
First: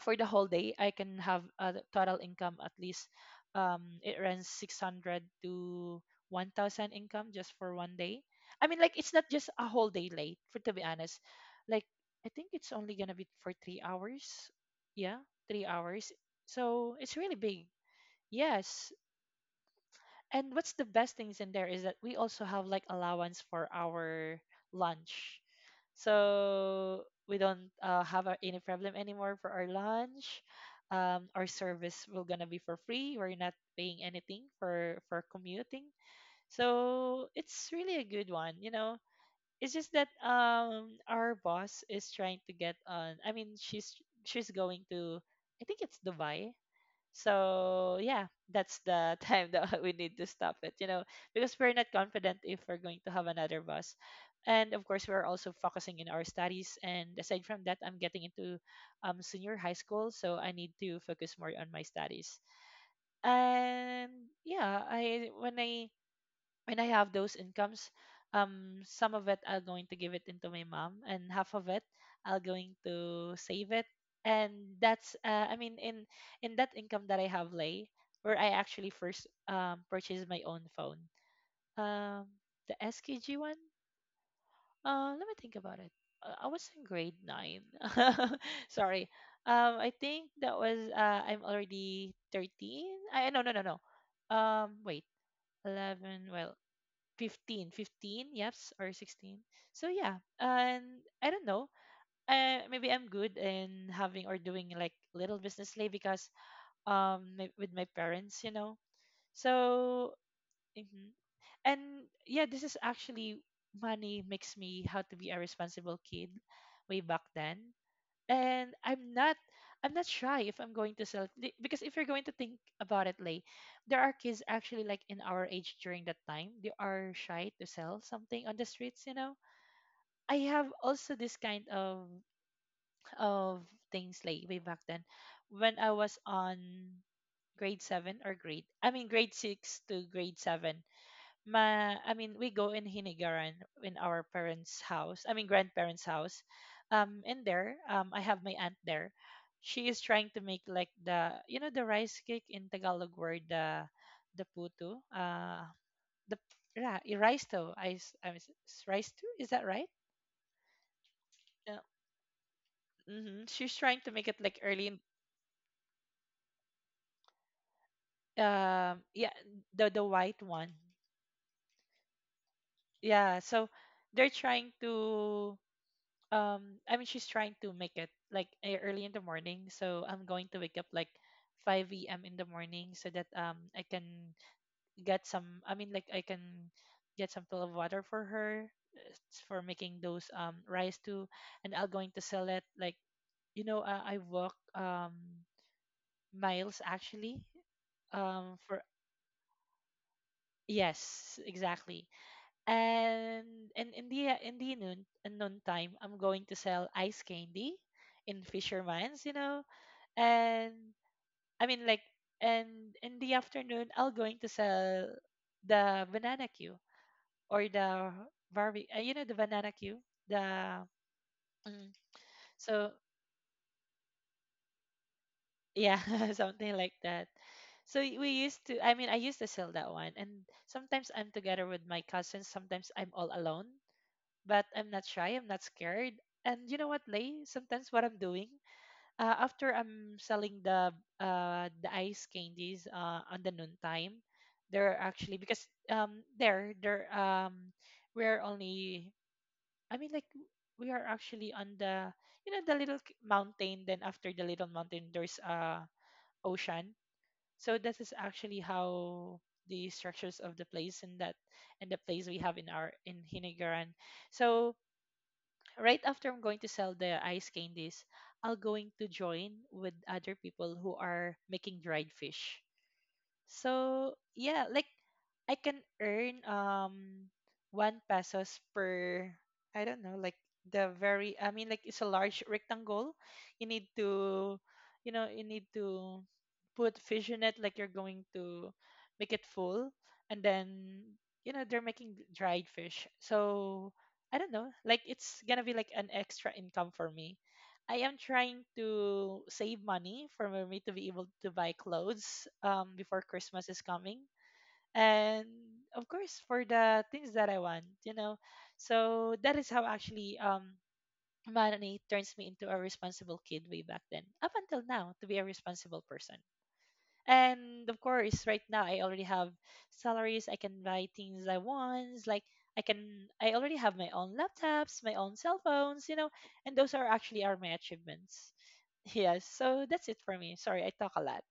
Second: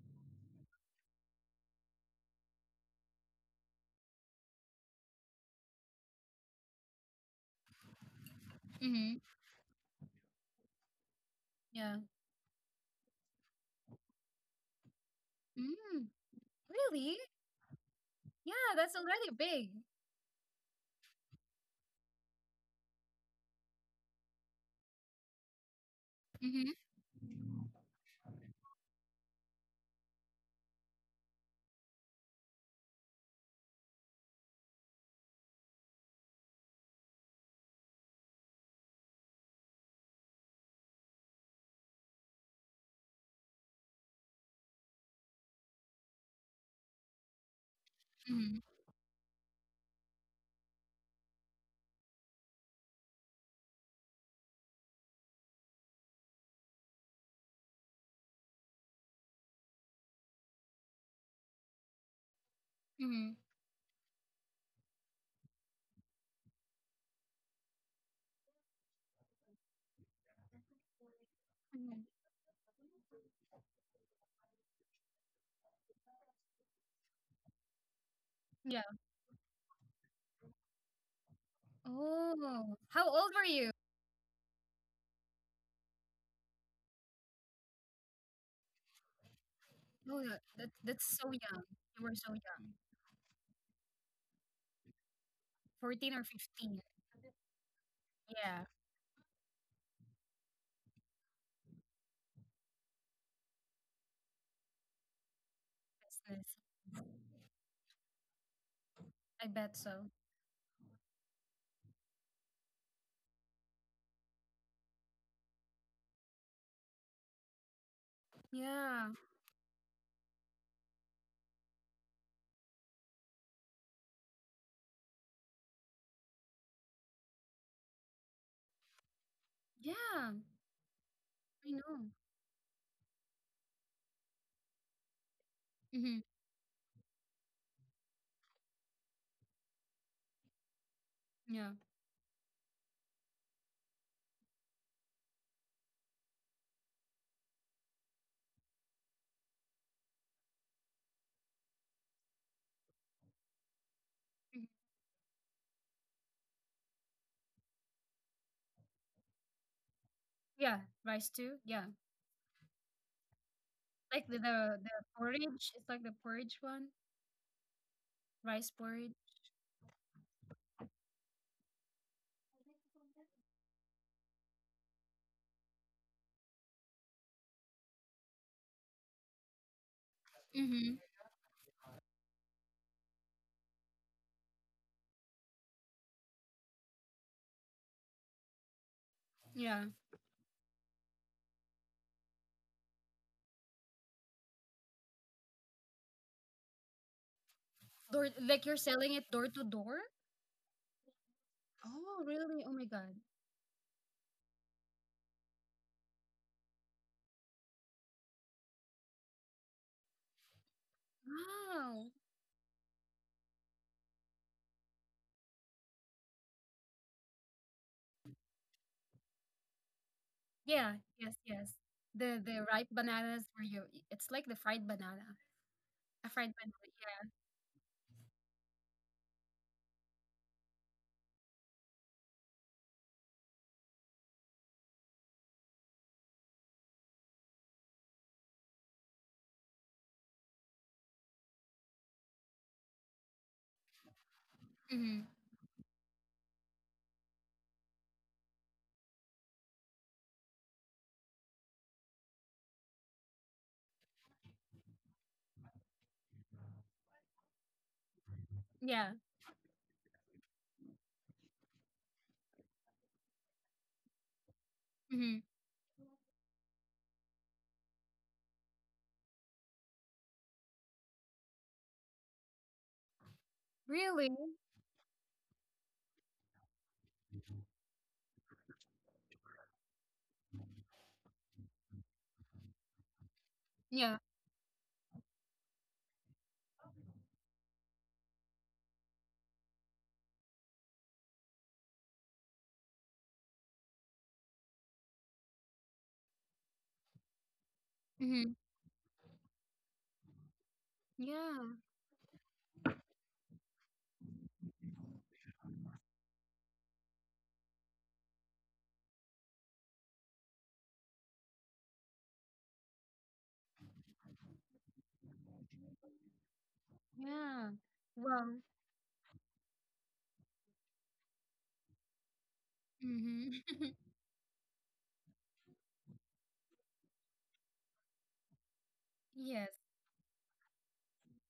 Speaker 2: for the whole day I can have a total income. At least it runs 600 to 1,000 income just for one day. I mean, like, it's
Speaker 1: Mm-hmm.
Speaker 2: not just a whole day, late for to be honest. Like,
Speaker 1: Yeah.
Speaker 2: I think it's only gonna be for 3 hours. Yeah, three
Speaker 1: Mm,
Speaker 2: hours So it's
Speaker 1: really?
Speaker 2: really big.
Speaker 1: Yeah,
Speaker 2: Yes.
Speaker 1: that's already big.
Speaker 2: And what's the best things in there is that we also have like allowance for our lunch,
Speaker 1: Mm-hmm.
Speaker 2: so we don't have any problem anymore for our lunch. Our service will gonna be for free, we're not paying anything for commuting. So it's really a good one, you know. It's just that our boss is trying to get on, I mean, she's going to, I think it's Dubai. So yeah,
Speaker 1: Mm-hmm.
Speaker 2: that's the time that we need to stop it, you know, because we're not confident if we're going to have another boss. And of course, we're also focusing in our studies. And aside from that, I'm getting into senior high school, so I need to focus more on my studies.
Speaker 1: Mm-hmm.
Speaker 2: And yeah, I when I when I have those incomes, some of it I'll going to give it into my mom, and half of it
Speaker 1: Hmm.
Speaker 2: I'll going to save it. And that's, I mean, in that income that I have, Lay, where I
Speaker 1: Yeah.
Speaker 2: actually first purchased my own phone, um,
Speaker 1: Oh,
Speaker 2: the
Speaker 1: how old
Speaker 2: SKG
Speaker 1: were
Speaker 2: one.
Speaker 1: you?
Speaker 2: Let me think about it. I was in grade 9. Sorry. I
Speaker 1: Oh,
Speaker 2: think
Speaker 1: that,
Speaker 2: that
Speaker 1: that
Speaker 2: was
Speaker 1: that's so
Speaker 2: I'm
Speaker 1: young. You
Speaker 2: already
Speaker 1: were so young,
Speaker 2: 13. I, no, no, no, no. Wait,
Speaker 1: 14 or
Speaker 2: 11. Well,
Speaker 1: 15.
Speaker 2: 15, 15, 15,
Speaker 1: Yeah,
Speaker 2: yes, or 16. So yeah. And I don't know, maybe I'm good in having or doing like little business, Lay, because
Speaker 1: business.
Speaker 2: with my parents, you know.
Speaker 1: I bet so.
Speaker 2: So mhm. And yeah, this is actually money makes me how to be a responsible kid way back then. And
Speaker 1: Yeah.
Speaker 2: I'm not shy if I'm going to sell because if you're going to think about it, Lay, there are kids actually like in our age during that time, they are shy to sell something on the streets, you know.
Speaker 1: Yeah,
Speaker 2: I have also this
Speaker 1: I
Speaker 2: kind
Speaker 1: know.
Speaker 2: of things like way back then when I
Speaker 1: Mm-hmm.
Speaker 2: was on grade 7 or grade, I mean, grade 6 to grade 7.
Speaker 1: Yeah.
Speaker 2: Ma, I mean, we go in Hinigaran in our parents' house. I mean, grandparents' house. And there, I have my aunt there. She is trying to make like the, you know, the rice cake, in Tagalog word, the
Speaker 1: Mhm.
Speaker 2: puto. Uh, the, yeah, rice to. Rice to? Is that right?
Speaker 1: Yeah, rice too.
Speaker 2: Yeah.
Speaker 1: Yeah,
Speaker 2: Hmm. She's trying to
Speaker 1: like
Speaker 2: make
Speaker 1: the
Speaker 2: it like
Speaker 1: the,
Speaker 2: early
Speaker 1: the
Speaker 2: in
Speaker 1: porridge. It's like the porridge one, rice porridge.
Speaker 2: yeah, the white one. Yeah, so they're trying to I mean, she's trying to make it like early in the morning, so I'm going to wake up
Speaker 1: Mm-hmm.
Speaker 2: like 5 a.m. in the morning so that I can get some, I mean like, I can get some pill of water for her, for
Speaker 1: Yeah.
Speaker 2: making those rice too. And I'll going to sell it like, you know, I walk miles actually
Speaker 1: Door like you're
Speaker 2: for,
Speaker 1: selling it door to door?
Speaker 2: yes exactly.
Speaker 1: Oh, really? Oh my God.
Speaker 2: And in the noon, in noon time, I'm going to sell ice candy in Fisherman's, you know. And, I mean
Speaker 1: Wow.
Speaker 2: like, and in the afternoon, I'll going to sell the banana queue or the barbie, you know, the banana queue,
Speaker 1: Yeah,
Speaker 2: the,
Speaker 1: yes, yes.
Speaker 2: mm,
Speaker 1: The ripe
Speaker 2: so
Speaker 1: bananas where you it's like the fried banana.
Speaker 2: yeah,
Speaker 1: A fried
Speaker 2: something
Speaker 1: banana.
Speaker 2: like
Speaker 1: Yeah.
Speaker 2: that. So we used to, I mean, I used to sell that one, and sometimes I'm together with my cousins, sometimes I'm all alone. But I'm not shy, I'm not scared. And you know what, Lay? Sometimes what I'm doing after I'm selling the ice candies on the noon time, there are
Speaker 1: Mm-hmm.
Speaker 2: actually because there there we're only, I mean like, we are actually on the, you know, the little mountain. Then after the little mountain, there's a ocean. So this is actually
Speaker 1: Yeah.
Speaker 2: how the structures of the place, and that and the place we have in our in Hinigaran. So
Speaker 1: Mm-hmm.
Speaker 2: right after I'm going to sell the ice candies, I'll going to join with other people who are making dried fish. So
Speaker 1: Really?
Speaker 2: yeah, like I can earn one pesos per, I don't know, like the very, I mean like, it's a large rectangle. You need
Speaker 1: Yeah.
Speaker 2: to, you know, you need to put fish in it, like you're going to make it full, and then, you know, they're making dried fish. So I don't know, like it's gonna be like an extra income for me. I am
Speaker 1: Mm-hmm.
Speaker 2: trying to save money for me to be able to buy
Speaker 1: Yeah.
Speaker 2: clothes before Christmas is coming. And of course for the things that I want, you know. So that is how actually money turns me into a responsible kid way back then. Up until now, to be a responsible person.
Speaker 1: Yeah.
Speaker 2: And of course
Speaker 1: Well,
Speaker 2: right now I already have salaries, I can buy things I want, like I can, I already
Speaker 1: mm-hmm.
Speaker 2: have my own laptops, my own cell phones, you know, and those are actually are my achievements. Yes,
Speaker 1: Yes.
Speaker 2: so that's it for me. Sorry, I talk a lot.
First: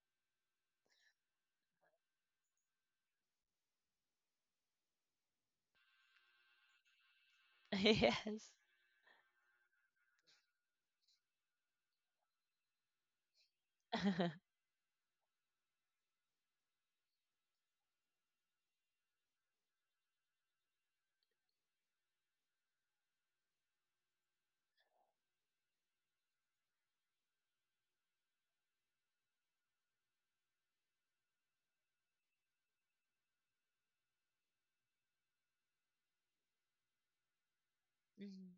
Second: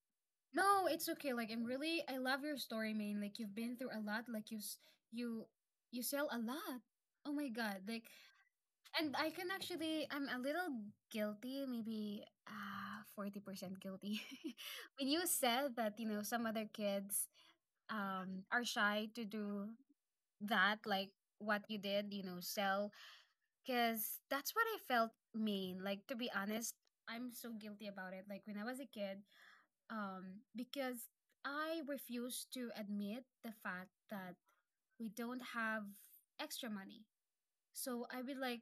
Speaker 1: No, it's okay. Like I love your story, man. Like you've been through a lot. Like you s- you you sell a lot. Oh my God. Like.
Speaker 2: Yes.
Speaker 1: And I can actually, I'm a little guilty, maybe 40% guilty. When you said that, some other kids are shy to do that, like what you did, sell, because that's what I felt mean. Like, to be honest, I'm so guilty about it. Like, when I was a kid, because I refused to admit the fact that we don't have extra money so I would
Speaker 2: Mhm,
Speaker 1: like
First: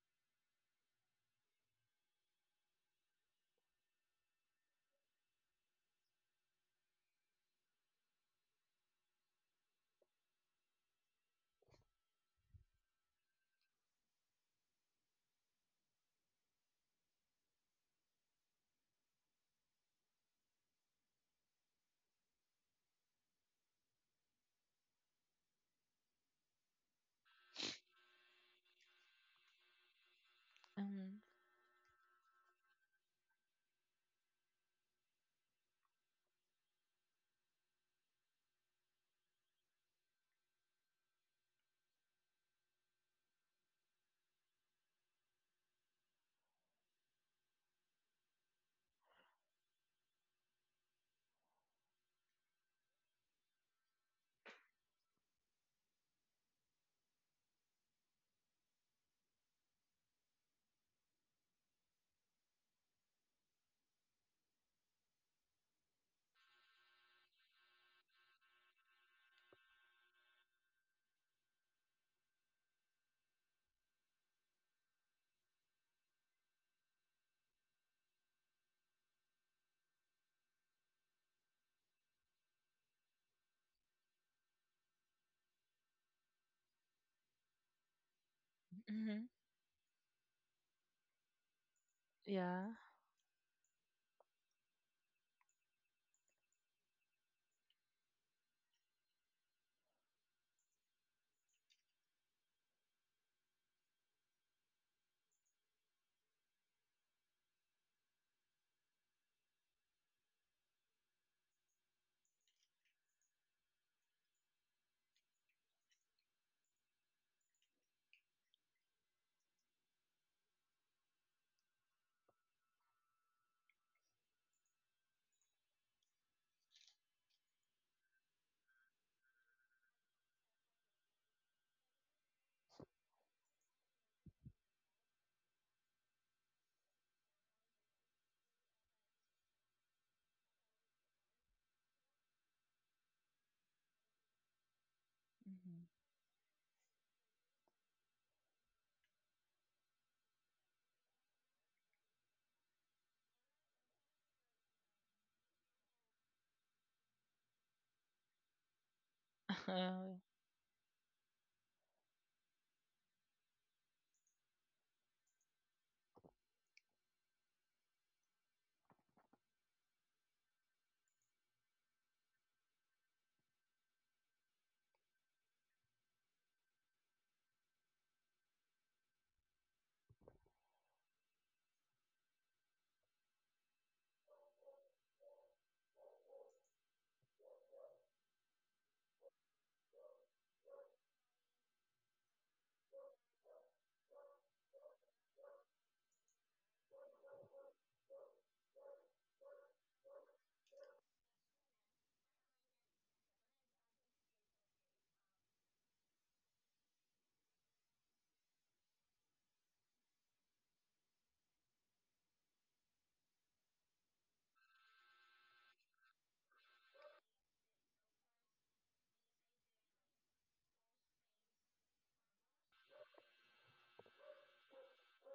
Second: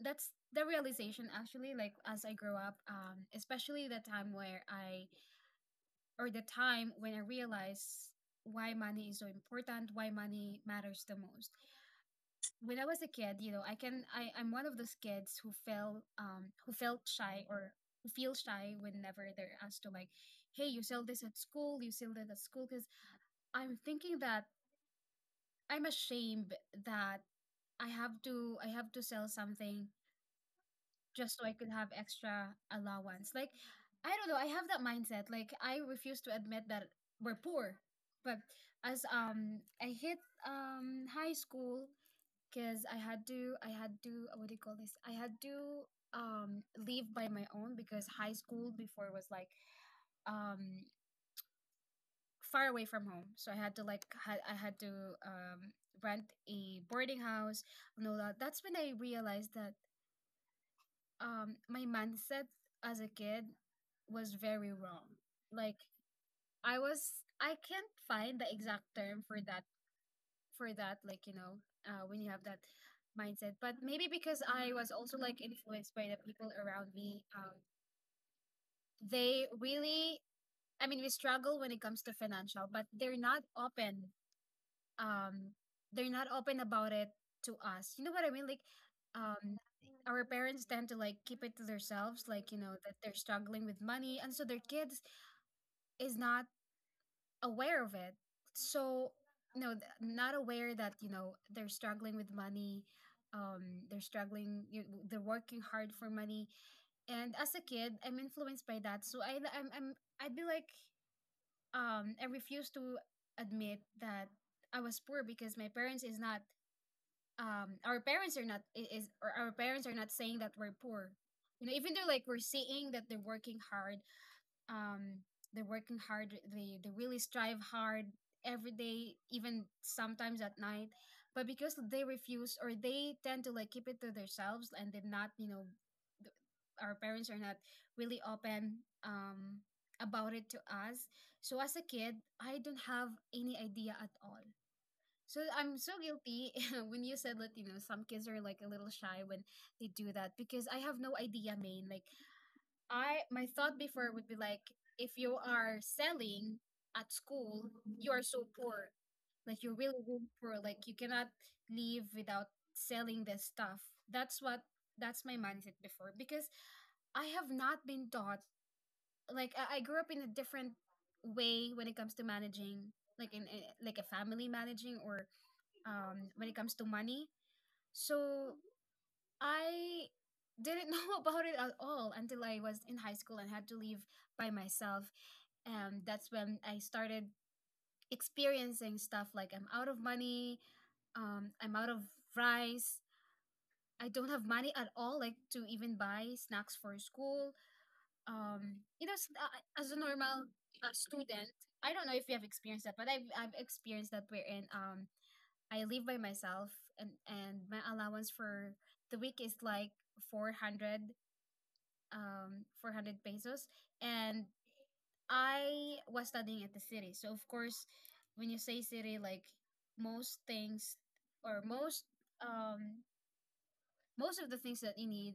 Speaker 1: that's the realization actually like as I grow up, especially the time when I realized why money is so important, why money matters the most. When I was a kid, you know, I'm one of those kids who felt shy or who feel shy whenever they're asked to like, hey, you sell this at school, you sell that at school, because I'm thinking that I'm ashamed that I have to sell something
Speaker 2: mhm,
Speaker 1: just so I could have extra allowance. Like, I don't know. I have that mindset. Like, I refuse to admit that we're poor. But as I hit high school, because I had to what do you call this? I had to leave by my own because high school before was like um far away from home. So I had to um rent a boarding house and all that. That's when I realized that my mindset as a kid was very wrong. Like I was I can't find the exact term for that like when you have that mindset, but maybe because I was also like influenced by the people around me they really I mean we struggle when it comes to financial, but they're not open um about it to us. You know what I mean? Like
Speaker 2: mhm.
Speaker 1: um our parents tend to like keep it to themselves, like you
Speaker 2: Yeah.
Speaker 1: know that they're struggling with money, and so their kids is not aware of it. So no, not aware that they're struggling with money. They're struggling. They're working hard for money. And as a kid, I'm influenced by that. So I'd be like, I refuse to admit that I was poor because my parents is not our parents are not saying that we're poor, even though like we're seeing that they're working hard um they really strive hard every day, even sometimes at night, but because they refuse or they tend to like keep it to themselves and did not you know th- our parents are not really open um about it to us. So as a kid, I don't have any idea at all, so I'm
Speaker 2: Mhm.
Speaker 1: so guilty. When you said Latino. Some kids are like a little shy when they do that because I have no idea, main. Like my thought before would be like, if you are selling at school, you are so poor. Like you're really, really poor. Like you cannot live without selling this stuff. That's what. That's my mindset before because I have not been taught. Like I grew up in a different way when it comes to managing, like in like a family managing or when it comes to money. So I didn't know about it at all until I was in high school and had to leave by myself. And that's when I started experiencing stuff like I'm out of money, I'm out of rice. I don't have money at all, like to even buy snacks for school. As a normal student, I don't know if you have experienced that, but I've experienced that wherein I live by myself, and my allowance for the week is like 400 um 400 pesos, and I was studying at the city. So of course, when you say city, like most things or most um most of the things that you need,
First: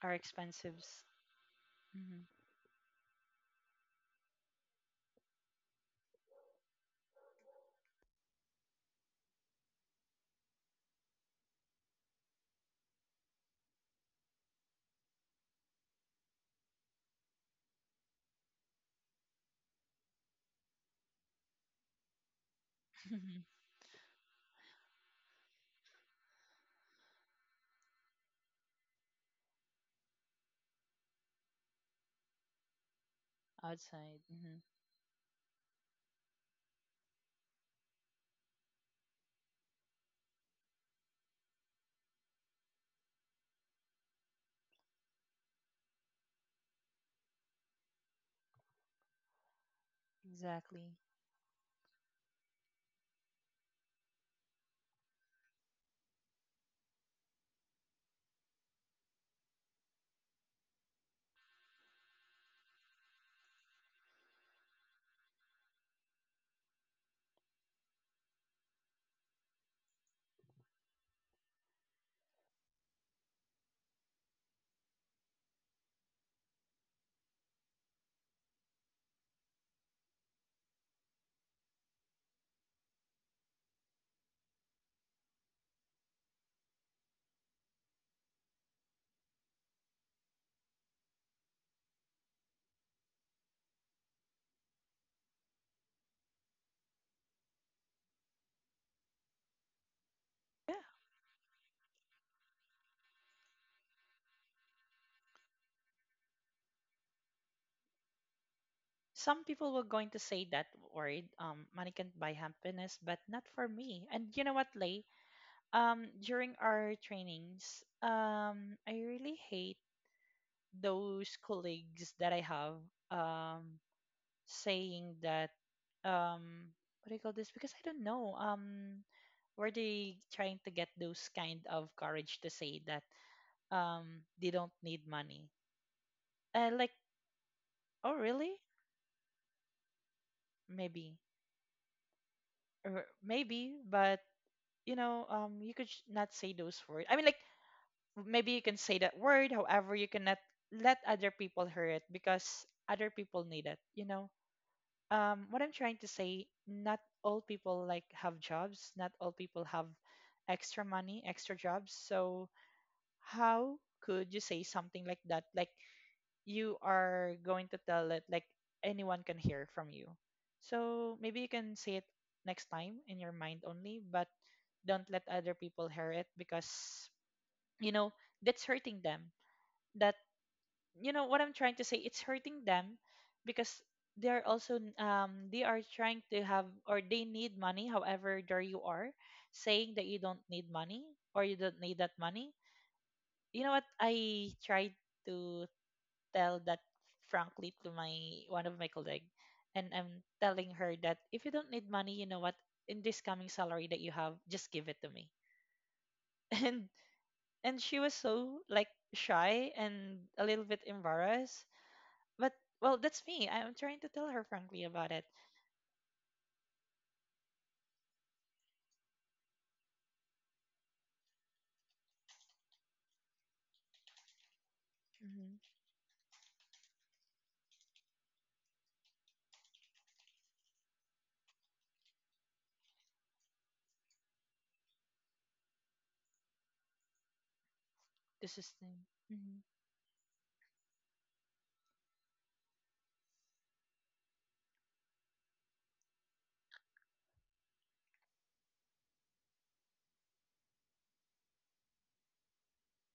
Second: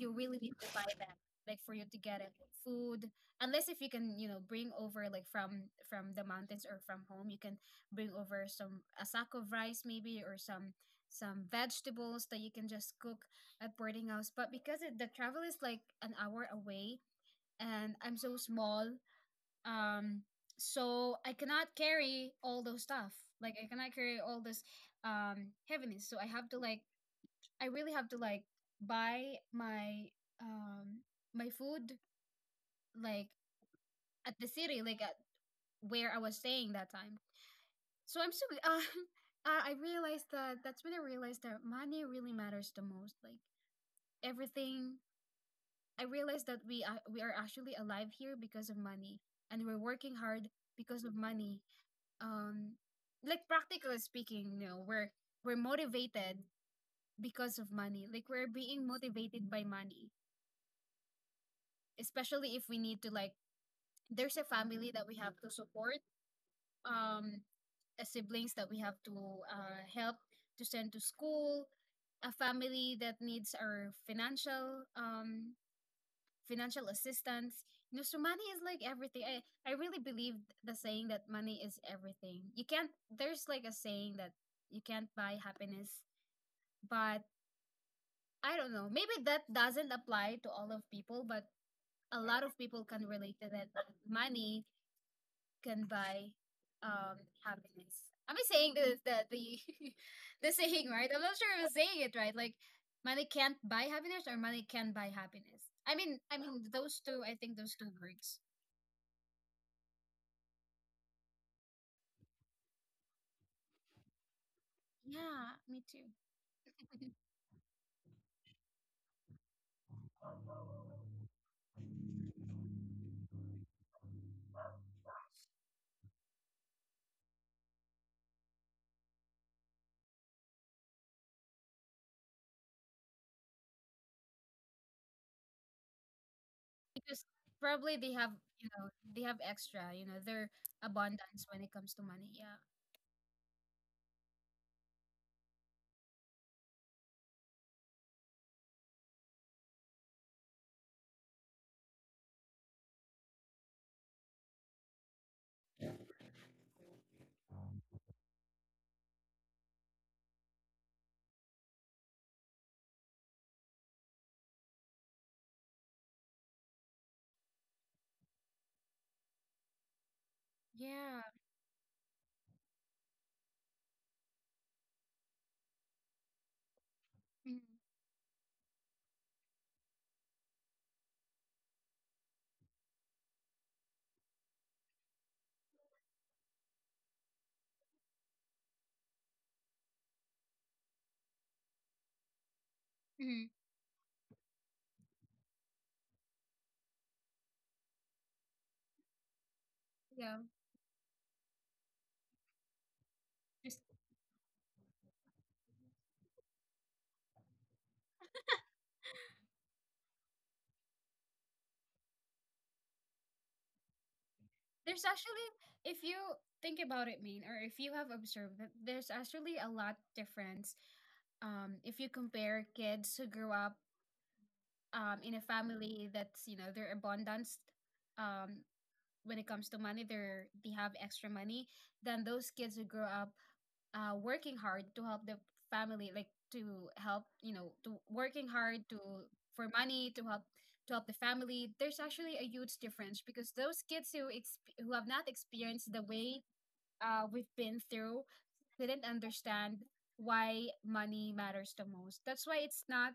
Speaker 2: Our
Speaker 1: really need to buy
Speaker 2: expensives,
Speaker 1: them, like, for you to get
Speaker 2: mhm.
Speaker 1: it, like, food, unless if you can, you know, bring over, like, from the mountains or from home. You can bring over some a sack of rice maybe or some vegetables that you can just cook at boarding house. But because it, the travel is like an hour away, and I'm so small. um so I cannot carry all those stuff, like I cannot carry all this heaviness. So I have to, like, I really have to, like, buy my, um my food, like,
Speaker 2: Outside, mhm.
Speaker 1: at the city, like at where I was staying that time. So I'm so, I realized that, that's when I realized that money really matters the most. Like, everything, I realized that we are actually alive here because of money, and we're working hard
Speaker 2: Exactly.
Speaker 1: because of money. Um, like, practically speaking, we're motivated because of money. Like, we're being motivated by money, especially if we need to, like, there's a family that we have to support, um a siblings that we have to help, to send to school, a family that needs our financial assistance. So money is like everything. I really believe the saying that money is everything. You can't, there's like a saying that you can't buy happiness, but I don't know, maybe that doesn't apply to all of people, but a lot of people can relate to that, that money can buy um happiness. Am I saying the
Speaker 2: Yeah.
Speaker 1: saying right? I'm not sure if I'm saying it right. Like, money can't buy happiness or money can buy happiness. I mean those two, I think those two words.
Speaker 2: Some people were going to say that word, money can't buy happiness, but not for me. And you know what, Lay?
Speaker 1: Yeah, me too.
Speaker 2: During our trainings, I really hate those colleagues that I have. Um, saying that um what do you call this, because I don't know, were they trying to get those kind of courage to say that they don't need money, like,
Speaker 1: Because probably
Speaker 2: oh
Speaker 1: they have,
Speaker 2: really?
Speaker 1: you know, they have extra, their
Speaker 2: Maybe.
Speaker 1: abundance when it comes to money. Yeah.
Speaker 2: Or maybe, but you know, you could not say those words, I mean like, maybe you can say that word, however you cannot let other people hear it, because other people need it, you know. What I'm trying to say, not all people like have jobs, not all people have extra money, extra jobs. So how could you say something like that? Like, you are going to tell it like anyone can hear from you. So
Speaker 1: Yeah.
Speaker 2: maybe you can say it next time in your mind only, but don't let other people hear it because, you know, that's hurting them. That, you know what I'm trying to say, it's hurting them, because they're also they are trying to have or they need money. However, there you are saying that you don't need money or you don't need that money.
Speaker 1: Mm-hmm.
Speaker 2: You know what? I tried to tell that frankly to my one of my colleague, and I'm
Speaker 1: Yeah.
Speaker 2: telling her that if you don't need money, you know what? In this coming
Speaker 1: There's,
Speaker 2: salary that you have, just give it to me. And and she was so like shy and a little bit embarrassed. But well, that's me. I'm trying to tell her frankly about it.
Speaker 1: actually, if you think about it, mean, or if you have observed that there's actually a lot difference, if you compare kids who grew up, in a
Speaker 2: Hmm.
Speaker 1: family that's, their abundance, um, when it comes to money, they have extra money, than those kids who grew up, working hard to help the family, like, to help, to working
Speaker 2: This is
Speaker 1: hard to,
Speaker 2: thing. Hmm.
Speaker 1: for money, to help, to help the family. There's actually a huge difference, because those kids who who have not experienced the way we've been through, didn't understand why money matters the most. That's why it's not,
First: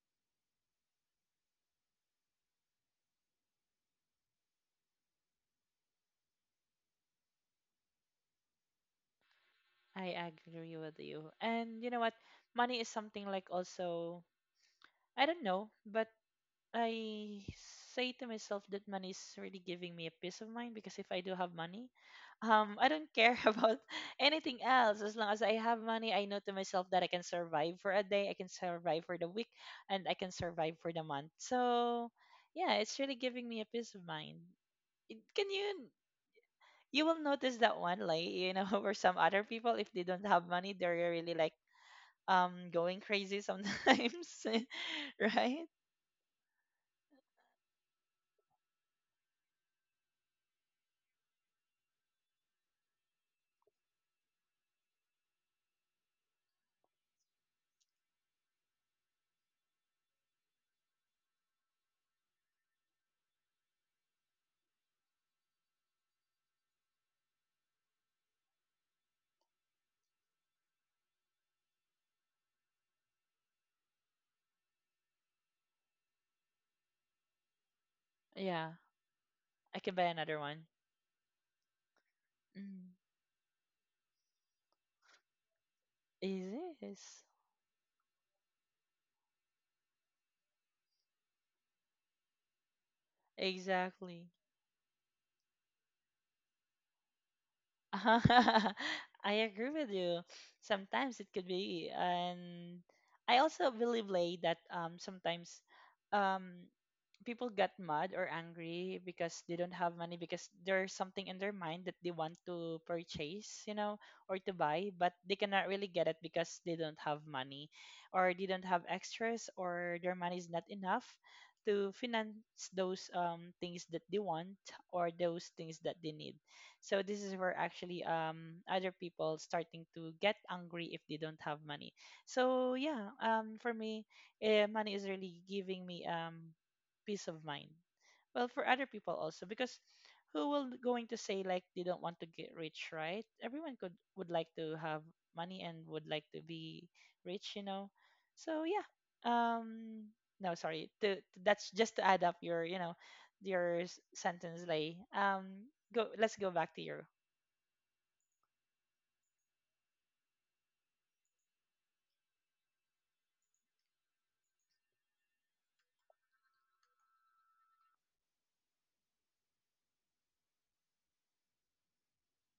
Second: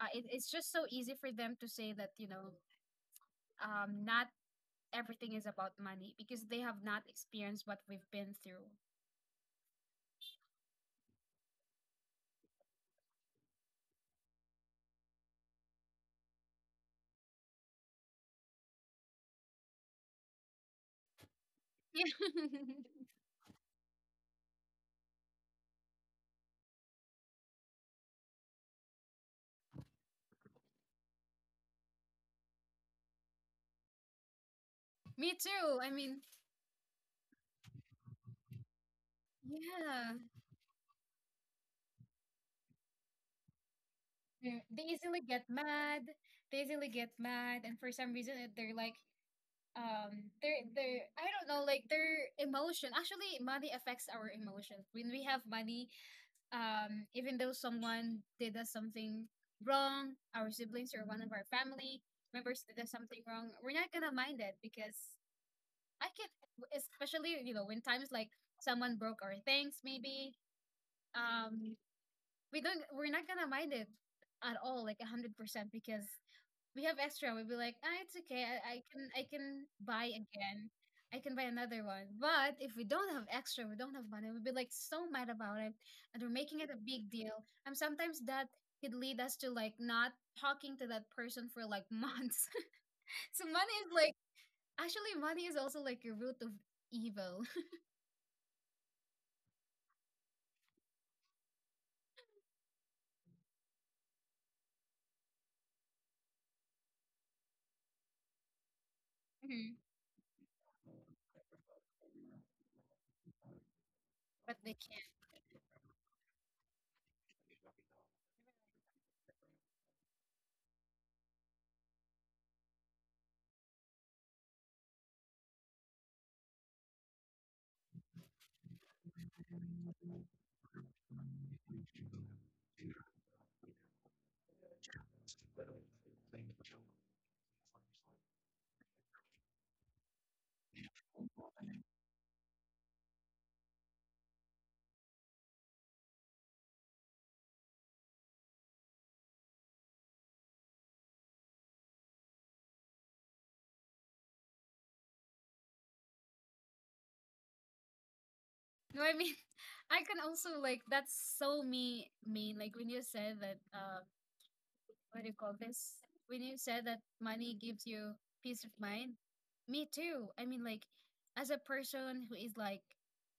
Speaker 1: it's just so easy for them to say that, not everything is about money, because they have not experienced what we've been through.
Speaker 2: I agree with you. And you know what? Money is something like also, I don't know, but I say to myself that money is really giving me a peace of mind, because if I do have money,
Speaker 1: Yeah.
Speaker 2: I don't care about anything else. As long as I have money, I know to myself that I can survive for a day, I can survive for the week, and I can survive for the month. So yeah, it's really giving me a peace of mind.
Speaker 1: Me
Speaker 2: Can
Speaker 1: too,
Speaker 2: you,
Speaker 1: I mean.
Speaker 2: you will notice that one, like, you know, or some other people, if they
Speaker 1: Yeah.
Speaker 2: don't have money, they're really like going crazy sometimes.
Speaker 1: They easily get
Speaker 2: Right.
Speaker 1: mad, and for some reason, they're like, they're I don't know, like, their emotion, actually money affects our emotions. When we have money, even though someone did us something wrong, our siblings or one of our family members did us something wrong, we're not gonna mind it because I can, especially, when times like someone broke our things, maybe, um, we're not gonna mind it at all, like 100%, because we have extra. We'd be like, ah, it's okay.
Speaker 2: Yeah,
Speaker 1: I can
Speaker 2: I can buy
Speaker 1: buy
Speaker 2: another one.
Speaker 1: again. I can buy another one. But if we
Speaker 2: Mm.
Speaker 1: don't have extra, we don't have money, we'd be like so mad about it, and
Speaker 2: It
Speaker 1: we're making it
Speaker 2: is
Speaker 1: a big
Speaker 2: this.
Speaker 1: deal. And sometimes that could lead us to like not talking to that person for like months. So money is like,
Speaker 2: Exactly.
Speaker 1: actually money is also like a root of evil.
Speaker 2: I agree with you. Sometimes it could be. And I also believe like that sometimes um people get mad or angry because they don't
Speaker 1: Mhm.
Speaker 2: have money, because there's something in their mind that they want to purchase, you know, or to
Speaker 1: But they
Speaker 2: buy,
Speaker 1: can't.
Speaker 2: but they cannot really get it because they don't have money, or they don't have extras, or their money is not enough to finance those things that they want or those things that they need. So this is where actually other people starting to get angry if they don't have money. So yeah, for me, money is really giving me peace of mind. Well, for other people also, because who will going to say like they don't want to get rich, right? Everyone could would like to have money and would like to be rich, you know. So yeah, um no, sorry to, that's just to add up your, you know, your sentence, Lay. Go, let's go back to your,
Speaker 1: No, I mean, I can also like that's so me mean. Like, when you said that, what do you call this? When you said that money gives you peace of mind, me too. I mean, like, as a person who is like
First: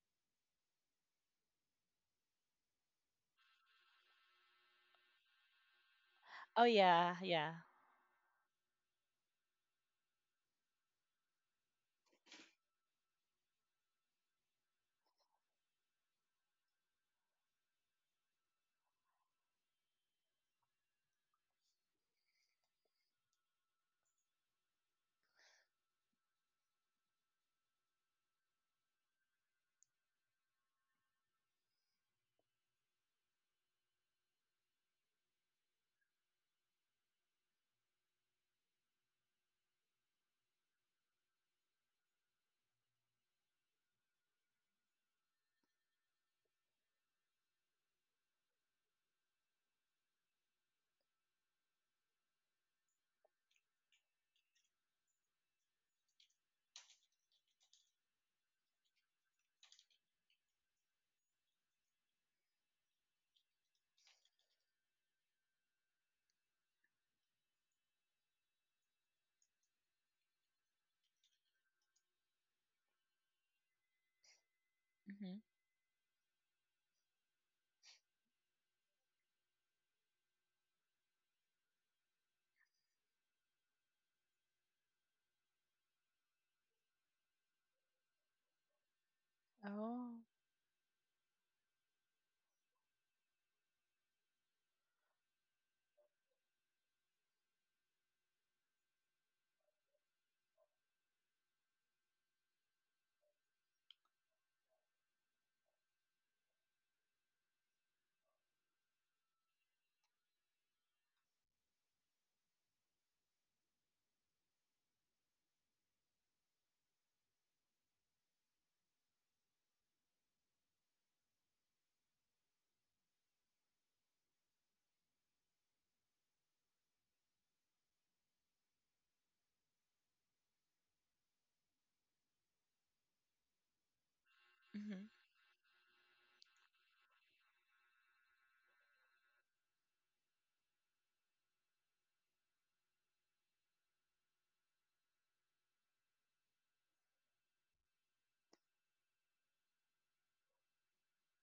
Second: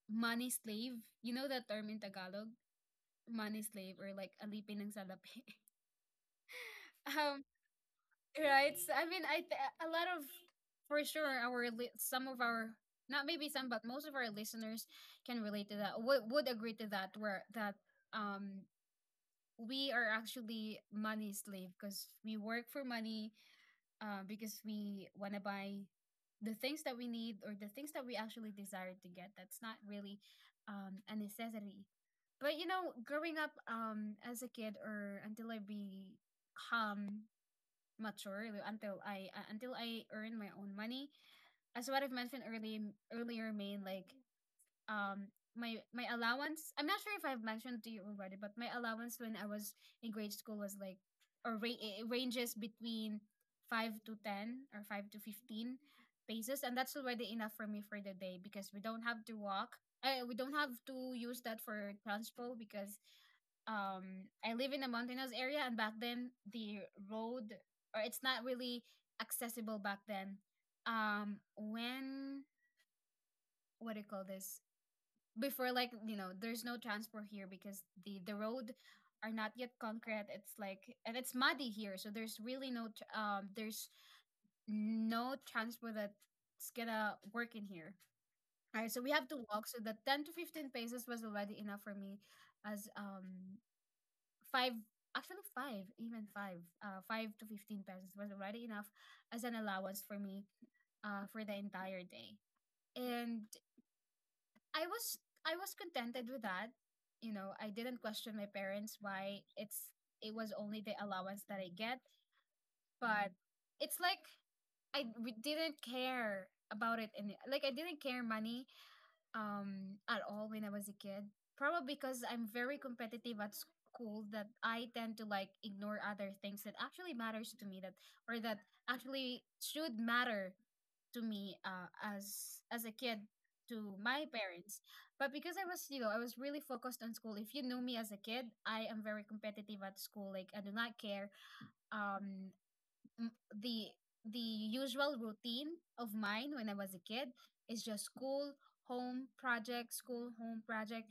Speaker 1: money slave, you know that term in Tagalog, money slave, or like alipin ng salapi.
Speaker 2: oh
Speaker 1: um,
Speaker 2: yeah, yeah.
Speaker 1: right? So, I mean, a lot of, for sure our some of our, not maybe some but most of our listeners can relate to that. Would agree to that, where that, um we are actually money slave because we work for money, because we want to buy the things that we need or the things that we actually desire to get. That's not really, a necessity. But, growing up, as a kid, or until I become mature, until I, until I earn my own money, as what I've mentioned earlier, Main, like um my allowance. I'm not sure if I've mentioned to you already, but my allowance when I was in grade school was like, it ranges between 5 to 10 or 5 to 15 pesos, and that's already enough for me for the day, because we don't have to walk, we don't have to use that for transport, because I live in a mountainous area, and back then the road, or, it's not really accessible back then, when, what do you call this,
Speaker 2: Mm-hmm.
Speaker 1: before, like, there's no transport here, because the road are not yet concrete. It's like, and it's muddy here, so there's really no there's no transport that's gonna work in here. All right, so we have to walk, so the
Speaker 2: Oh.
Speaker 1: 10 to 15 paces was already enough for me, as, five, actually five, even five, five to 15 pesos was already enough as an allowance for me, for the entire day. And I was, contented with that. You know, I didn't question my parents why it was only the allowance that I get, but it's like I didn't care about it, and like I didn't care money at all when I was a kid. Probably because I'm very competitive at school, that I tend to like ignore other things that actually matters to me, that, or that actually should matter to me, as a kid, to my
Speaker 2: Mm-hmm.
Speaker 1: parents, but because I was, I was really focused on school. If you know me as a kid, I am very competitive at school, like, I do not care, um m- the the usual routine of mine when I was a kid is just school, home, project,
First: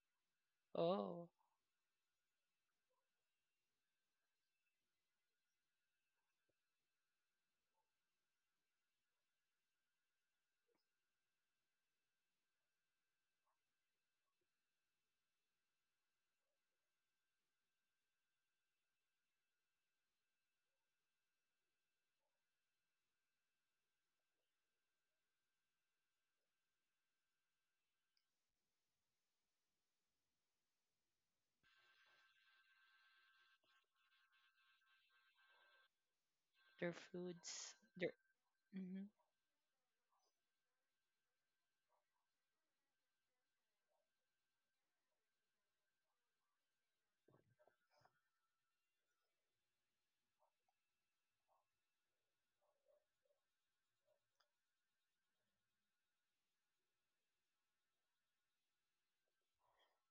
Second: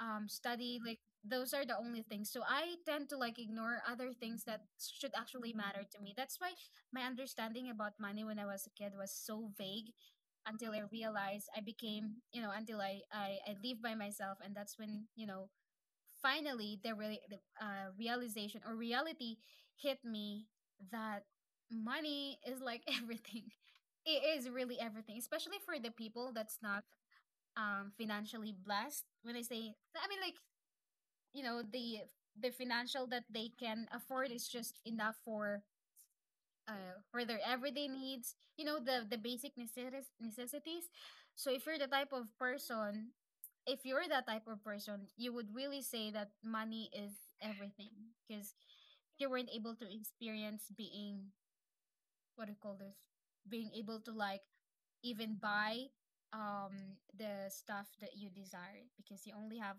Speaker 1: study. Like,
Speaker 2: Oh,
Speaker 1: those are the only things. So I tend to like ignore other things that should actually matter to me. That's why my understanding about money when I was a kid was so vague, until I realized, I became, you know, until I live by myself, and that's when, you know, finally the realization or reality hit me, that money is like everything. It is really everything, especially for the people that's not financially blessed. When I say, I mean, like, you know the the financial that they can afford is just enough for,
Speaker 2: their
Speaker 1: for their
Speaker 2: foods,
Speaker 1: everyday
Speaker 2: their,
Speaker 1: needs, you know,
Speaker 2: mm-hmm,
Speaker 1: the basic necessities. So if you're the type of person, if you're that type of person, you would really say that money is everything, because you weren't able to experience being, what do you call this, being able to, like, even buy, the stuff that you desire, because you only have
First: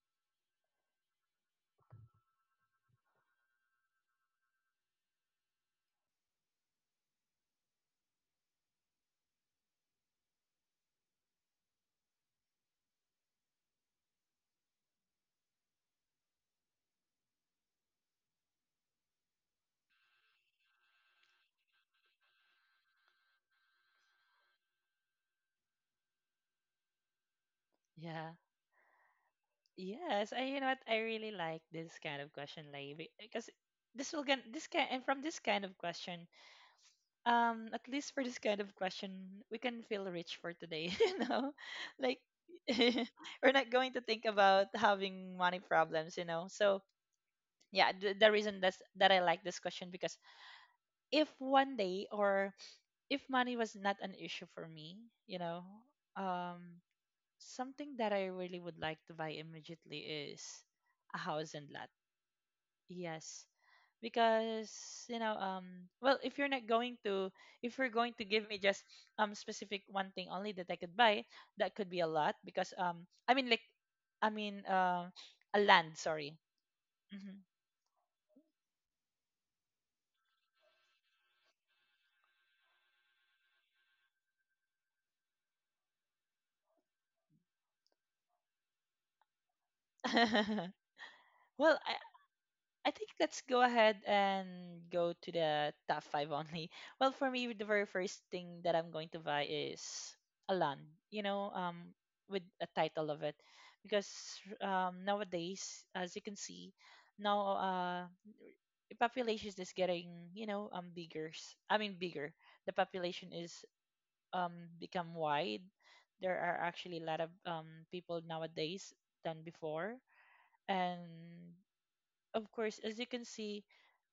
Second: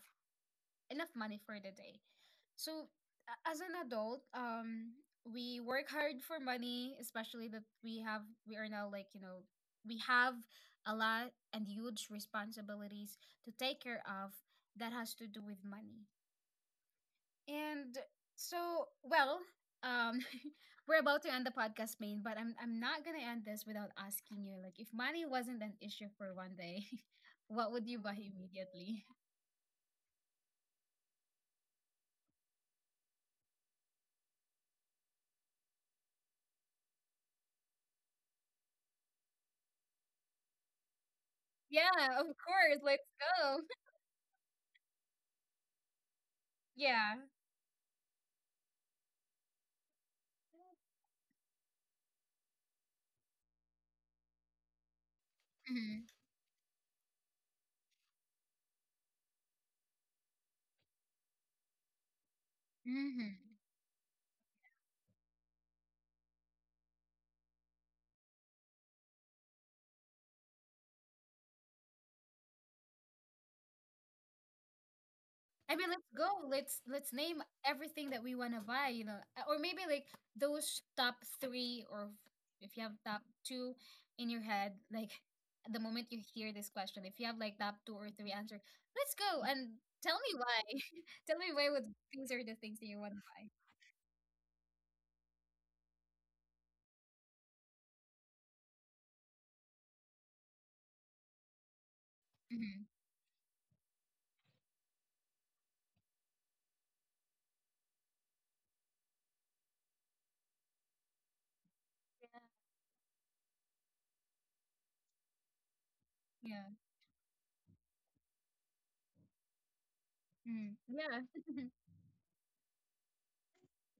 Speaker 1: enough money for the day. So, as an adult, we work hard for money, especially that we are now, like, we have a lot and huge responsibilities to take care of, that has to do with money. And so, well, um, we're about to end the podcast, Main, but I'm not gonna end this without asking you, like, if money wasn't an issue for one day, what would you buy
Speaker 2: yeah.
Speaker 1: immediately?
Speaker 2: Yes, I, you know what? I really like this kind of question, Lay, because this will get this kind and from this kind of question, at least for this kind of question, we can feel rich for today, you know, like
Speaker 1: Yeah, of course. Let's
Speaker 2: we're not
Speaker 1: go.
Speaker 2: going to think about having money problems, you know. So
Speaker 1: Yeah.
Speaker 2: yeah, the reason that I like this question because if one day or if money was not an issue for me, you know,
Speaker 1: Mm-hmm.
Speaker 2: um, something that I really would like to buy immediately is a house and lot. Yes,
Speaker 1: Mm-hmm.
Speaker 2: because you know, if you're not going to, if you're going to give me just specific one thing only that I could buy, that could be a lot because I mean like, I mean, uh, a
Speaker 1: I
Speaker 2: land.
Speaker 1: mean, let's
Speaker 2: Sorry.
Speaker 1: go. Let's
Speaker 2: hmm
Speaker 1: name everything that we want to buy, you know. Or maybe, like, those top three, or, if you have top two in your head, like the moment you hear this question, if you have like top two or three answer, let's go and tell me why. Tell me
Speaker 2: well,
Speaker 1: why.
Speaker 2: I,
Speaker 1: What, these are the
Speaker 2: I
Speaker 1: things that
Speaker 2: think
Speaker 1: you want to
Speaker 2: let's go
Speaker 1: buy.
Speaker 2: ahead and go to the top five only. Well, for me, the very first thing that I'm going to buy is a land, you know, with a
Speaker 1: Mm-hmm.
Speaker 2: title of it, because nowadays, as you can see, now the population is getting, you know, bigger. Bigger. The population is become wide. There are
Speaker 1: Yeah.
Speaker 2: actually a lot of people nowadays than before,
Speaker 1: Mm.
Speaker 2: and
Speaker 1: Yeah.
Speaker 2: of course, as you can see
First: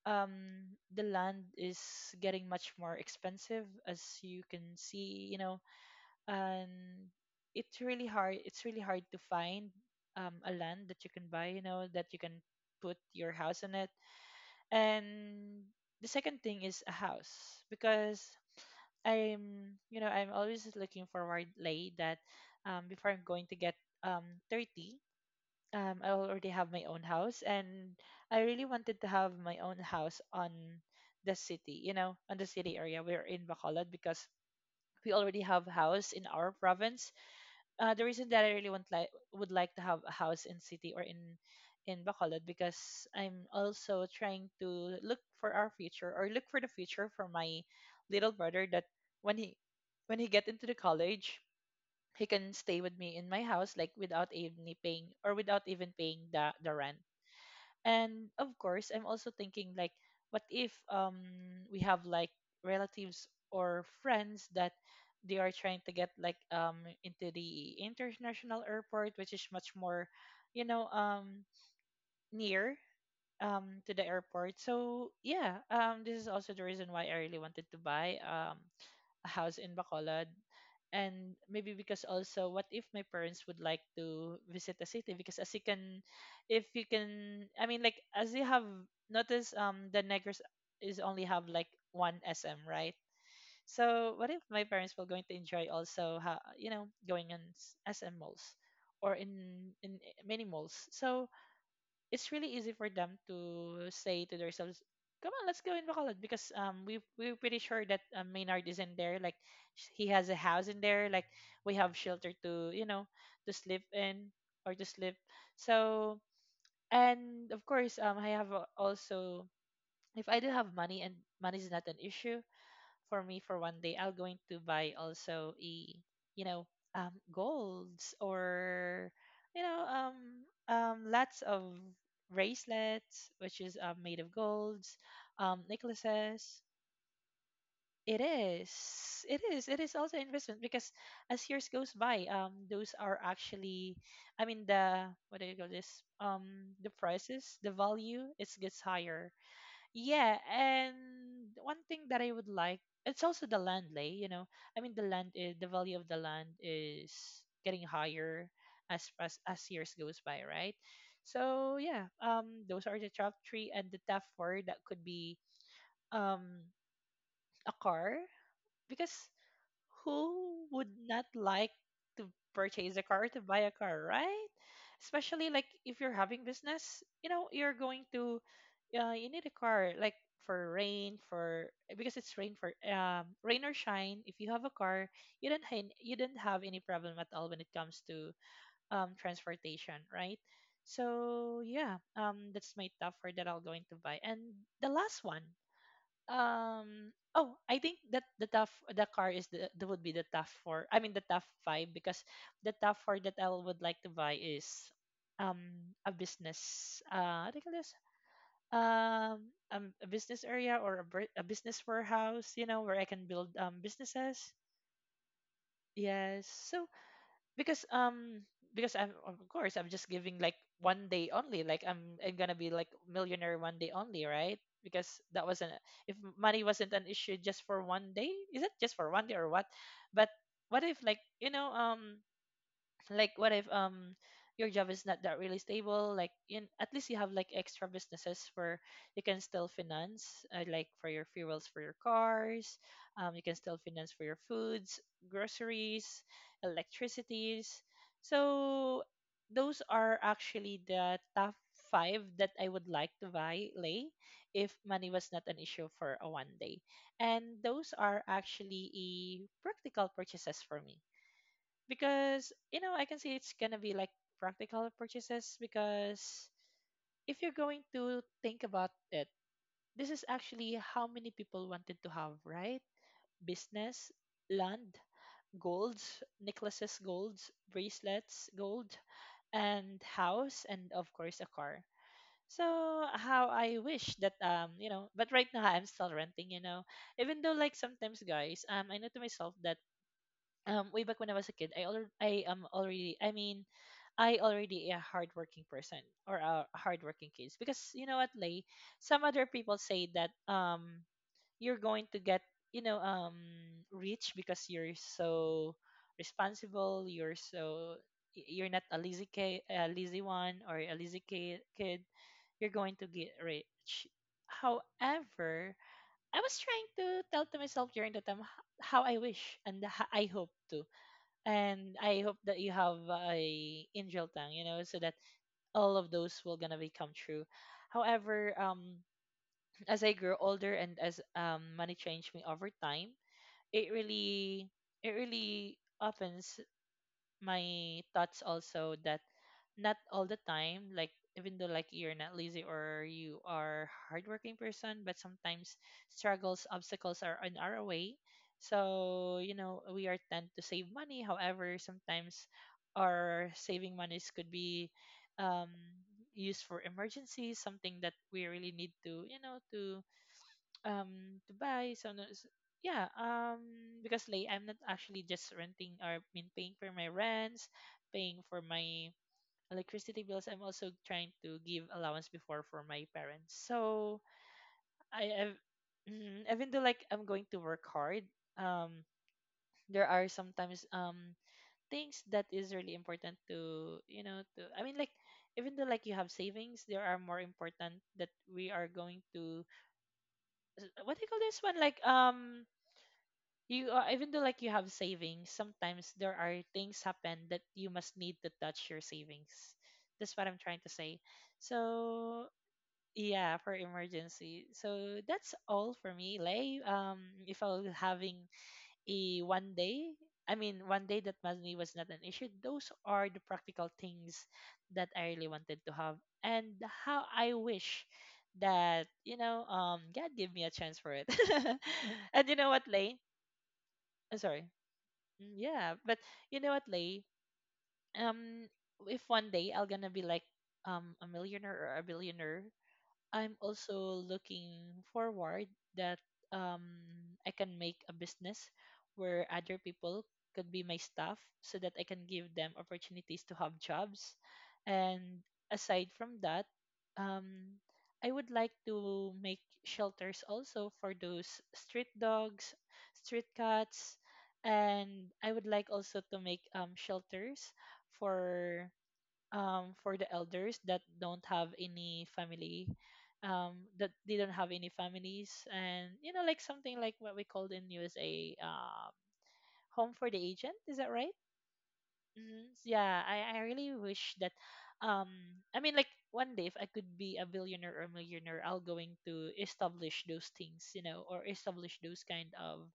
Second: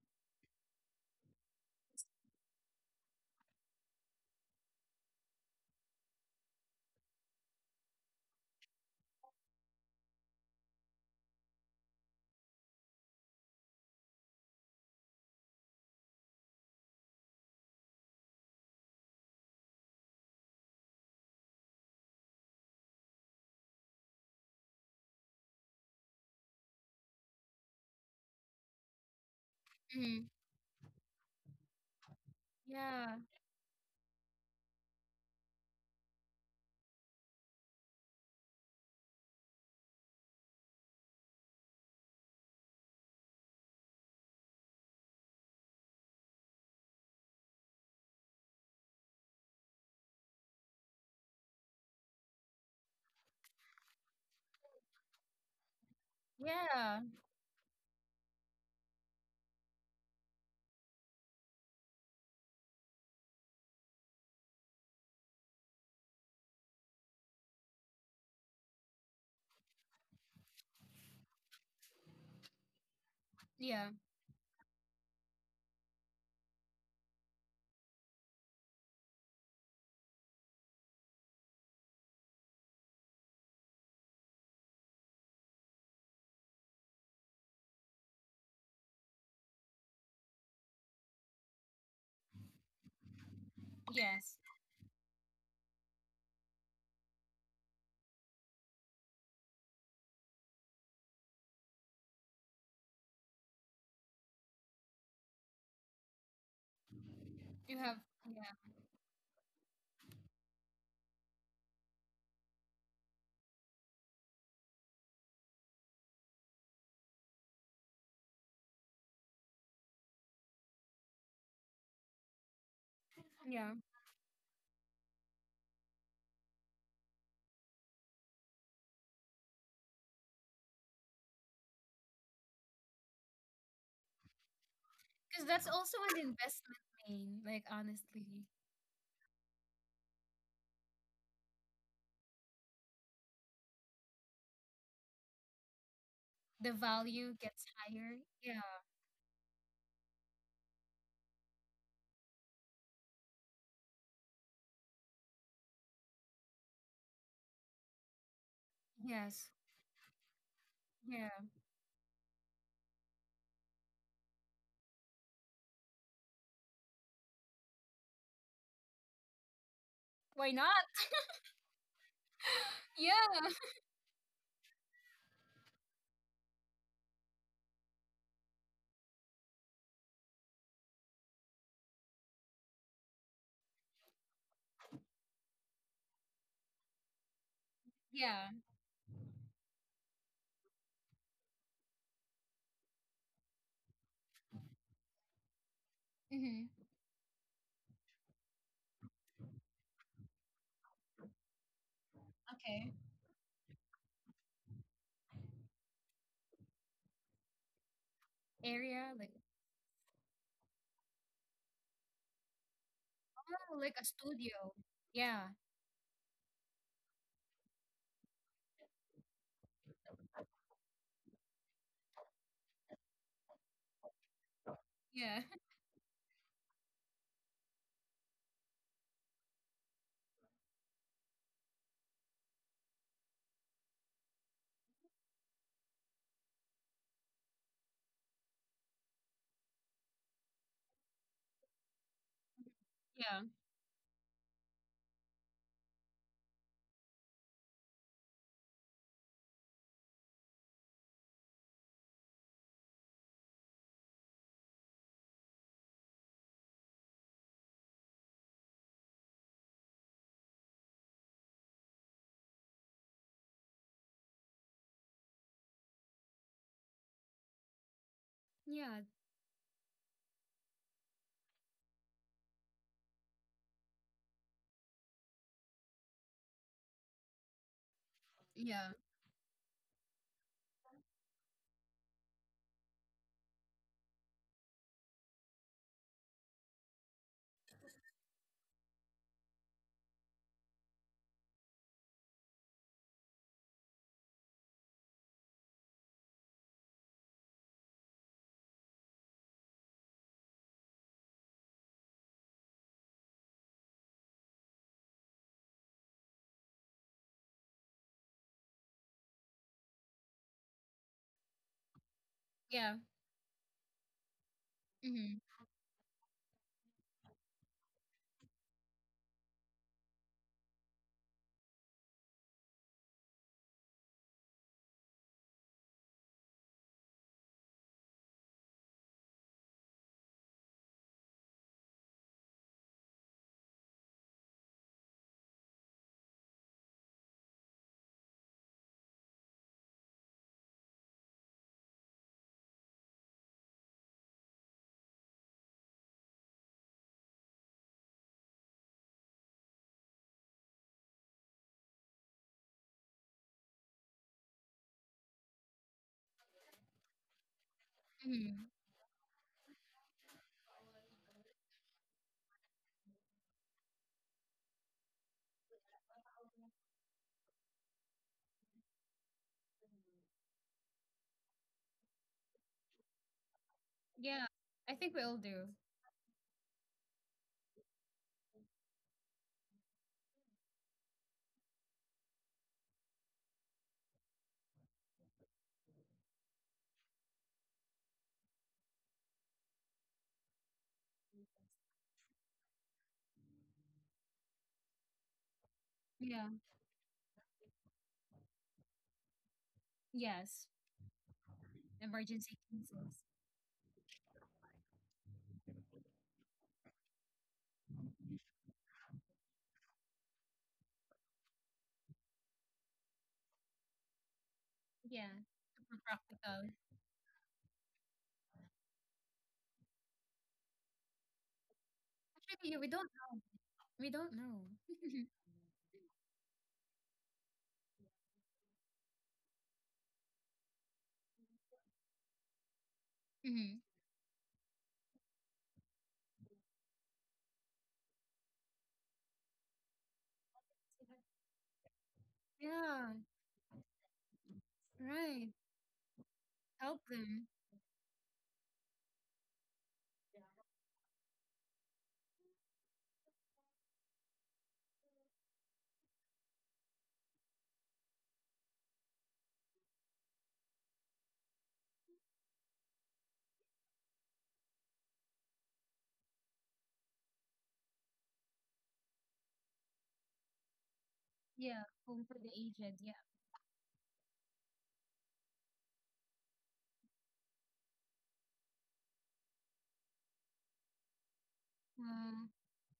Speaker 2: um the land is getting much more expensive, as you can see, you know. And it's really hard, it's really hard to find a land that you can buy, you know, that you can put your house on it. And the second thing is a house because I'm you know I'm always looking forward, Lay, that before I'm going to get um 30, I already have my own house, and I really wanted to have my own house
Speaker 1: Mm.
Speaker 2: on the city, you know, on the city area.
Speaker 1: Yeah.
Speaker 2: We're in Bacolod because we already have a house in our province. The reason that I really want, like, would like to have a house in city or in Bacolod because I'm also trying to look for our future or look for the future for my little brother, that when he, when he get into the college, he can stay with me in my house like without even paying, or without even paying the rent.
Speaker 1: Yeah.
Speaker 2: And of course I'm also thinking like, what if we have like relatives or friends that they are trying to get like into the international airport, which is much more, you know, near
Speaker 1: Yeah.
Speaker 2: to the airport. So yeah, this is also the reason why I really wanted to buy a house in Bacolod. And maybe because also, what if my parents would like to visit the city? Because as you can, if you can, I mean, like as you have noticed, the Negros is only have like one SM, right? So what
Speaker 1: Yes.
Speaker 2: if my parents were going to enjoy also, you know, going in SM malls or in many malls? So it's really easy for them to say to themselves, "Come on, let's go in Bacolod," because we we're pretty
Speaker 1: You
Speaker 2: sure
Speaker 1: have.
Speaker 2: that Maynard
Speaker 1: Yeah.
Speaker 2: is in there. Like, he has a house in there. Like, we have shelter to, you know, to sleep in or to sleep. So and of course, I have also, if I do have money and money is not an issue, for me for
Speaker 1: Yeah.
Speaker 2: one day, I'll going to buy also a, you know, golds, or you know, lots of bracelets, which is made of golds,
Speaker 1: Because that's also an
Speaker 2: necklaces.
Speaker 1: investment, lane, like,
Speaker 2: It
Speaker 1: honestly.
Speaker 2: is, it is also investment because as years goes by, those are actually, I mean, the, what do you call this,
Speaker 1: The
Speaker 2: the
Speaker 1: value
Speaker 2: prices,
Speaker 1: gets
Speaker 2: the
Speaker 1: higher.
Speaker 2: value, it
Speaker 1: Yeah.
Speaker 2: gets higher. Yeah, and one thing that I would like, it's also the land, Lay, you know. I mean the land is, the value of the land is getting higher as
Speaker 1: Yes.
Speaker 2: as years goes by, right?
Speaker 1: Yeah.
Speaker 2: So yeah, those are the top three, and the top four that could be um a car, because
Speaker 1: Why
Speaker 2: who
Speaker 1: not?
Speaker 2: would not like to purchase a car, to
Speaker 1: Yeah.
Speaker 2: buy a car, right? Especially like if you're having business, you know, you're going to, you need a car like for rain, for, because it's rain, for rain or shine. If you have a car, you don't have any problem at all when it comes to
Speaker 1: Yeah.
Speaker 2: transportation, right? So yeah, that's my top four that I'll going to buy. And the last one,
Speaker 1: Mm-hmm.
Speaker 2: oh, I think that the car is the, that would be the tough four, I mean the tough five, because the
Speaker 1: Okay.
Speaker 2: tough four that I would like to buy is um a business, uh, what do you call this?
Speaker 1: Area, like,
Speaker 2: A business area, or a business warehouse, you know, where I can build
Speaker 1: oh, like a
Speaker 2: businesses.
Speaker 1: studio. Yeah.
Speaker 2: Yes, so because um because I'm, of course I'm just giving like one day only, like I'm gonna be like millionaire one day only, right? Because
Speaker 1: Yeah.
Speaker 2: that wasn't, if money wasn't an issue just for one day, is it just for one day or what? But what if like, you know, like what if your job is not that really stable? Like in, at least you have like extra businesses where you can still finance, like for your fuels for your cars,
Speaker 1: Yeah.
Speaker 2: you can still finance for your foods, groceries, electricities. So those are actually the top five that I would like to buy, Lay, if money was not an issue for a one day. And those are actually a practical purchases for me because, you know, I can see it's gonna be like practical purchases, because if you're going to think
Speaker 1: Yeah.
Speaker 2: about it, this is actually how many people wanted to have, right? Business, land, golds, necklaces, golds, bracelets,
Speaker 1: Yeah.
Speaker 2: gold, and house, and of course a car. So how I wish that, you know, but right now I'm still renting, you know. Even though like sometimes guys, I know to myself that way back when I was a kid, I am already I mean I already a hardworking person, or a hardworking kids, because you know what, Lay, some other people say that, you're going to get, you know, rich because you're so responsible, you're so, you're not a lazy kid, a lazy one or a lazy kid. Kid. You're
Speaker 1: Yeah.
Speaker 2: going to get rich.
Speaker 1: Mm-hmm.
Speaker 2: However, I was trying to tell to myself during the time, how I wish, and I hope to, and I hope that you have a angel tongue, you know, so that all of those will gonna become true. However, as I grow older and as money changed me over time, it really, it really opens my thoughts also that not all the time like, even though like you're not lazy or you are hardworking person, but sometimes struggles, obstacles are on our way. So you know, we are tend to save money, however sometimes our saving monies could be um used for emergencies, something that we
Speaker 1: Mm-hmm.
Speaker 2: really need to, you know, to buy. So yeah, because like I'm not actually just renting, or I mean paying for my rents, paying for my electricity bills. I'm also trying to give allowance before for my parents. So
Speaker 1: Yeah. I think we
Speaker 2: I
Speaker 1: all
Speaker 2: have,
Speaker 1: do.
Speaker 2: even though like I'm going to work hard, um, there are sometimes things that is really important to, you know, to, I mean like, even though like you have savings, there are more important that we are going to, what do you call this one, like, You, even though like you have savings, sometimes there
Speaker 1: Yeah.
Speaker 2: are things happen that you must need to touch your savings. That's what I'm
Speaker 1: Yes.
Speaker 2: trying to say. So
Speaker 1: Emergency cases.
Speaker 2: yeah, for emergency. So that's all for me, Lay. If I was having a one day, I mean, one day that money was not an issue, those are the practical things that
Speaker 1: Yeah.
Speaker 2: I really wanted to
Speaker 1: Super
Speaker 2: have.
Speaker 1: practical.
Speaker 2: And how I wish that, you know, God gave me a chance for it. And you
Speaker 1: Actually, yeah,
Speaker 2: know
Speaker 1: we
Speaker 2: what,
Speaker 1: don't
Speaker 2: Lay?
Speaker 1: know. We don't
Speaker 2: I'm
Speaker 1: know.
Speaker 2: sorry. Yeah, but you know what, Lay? Um, if one day I'll gonna be like a millionaire or a billionaire, I'm
Speaker 1: Mm-hmm.
Speaker 2: also looking forward that um, I can make a business where other people could be my staff, so that I can give them
Speaker 1: Yeah,
Speaker 2: opportunities to have jobs. And
Speaker 1: right.
Speaker 2: aside from that,
Speaker 1: Help them.
Speaker 2: um, I would like to make shelters also for those street dogs, street cats, and I would like also to make shelters for for the elders that don't have any family, that didn't have any families, and you know, like something like what we called in USA, home for the agent, is that right?
Speaker 1: Yeah, home for the aged. Yeah.
Speaker 2: Yeah, I really wish that um I mean like, one day if I could be a billionaire or millionaire, I'll going to establish those things, you know, or establish those
Speaker 1: Um,
Speaker 2: kind of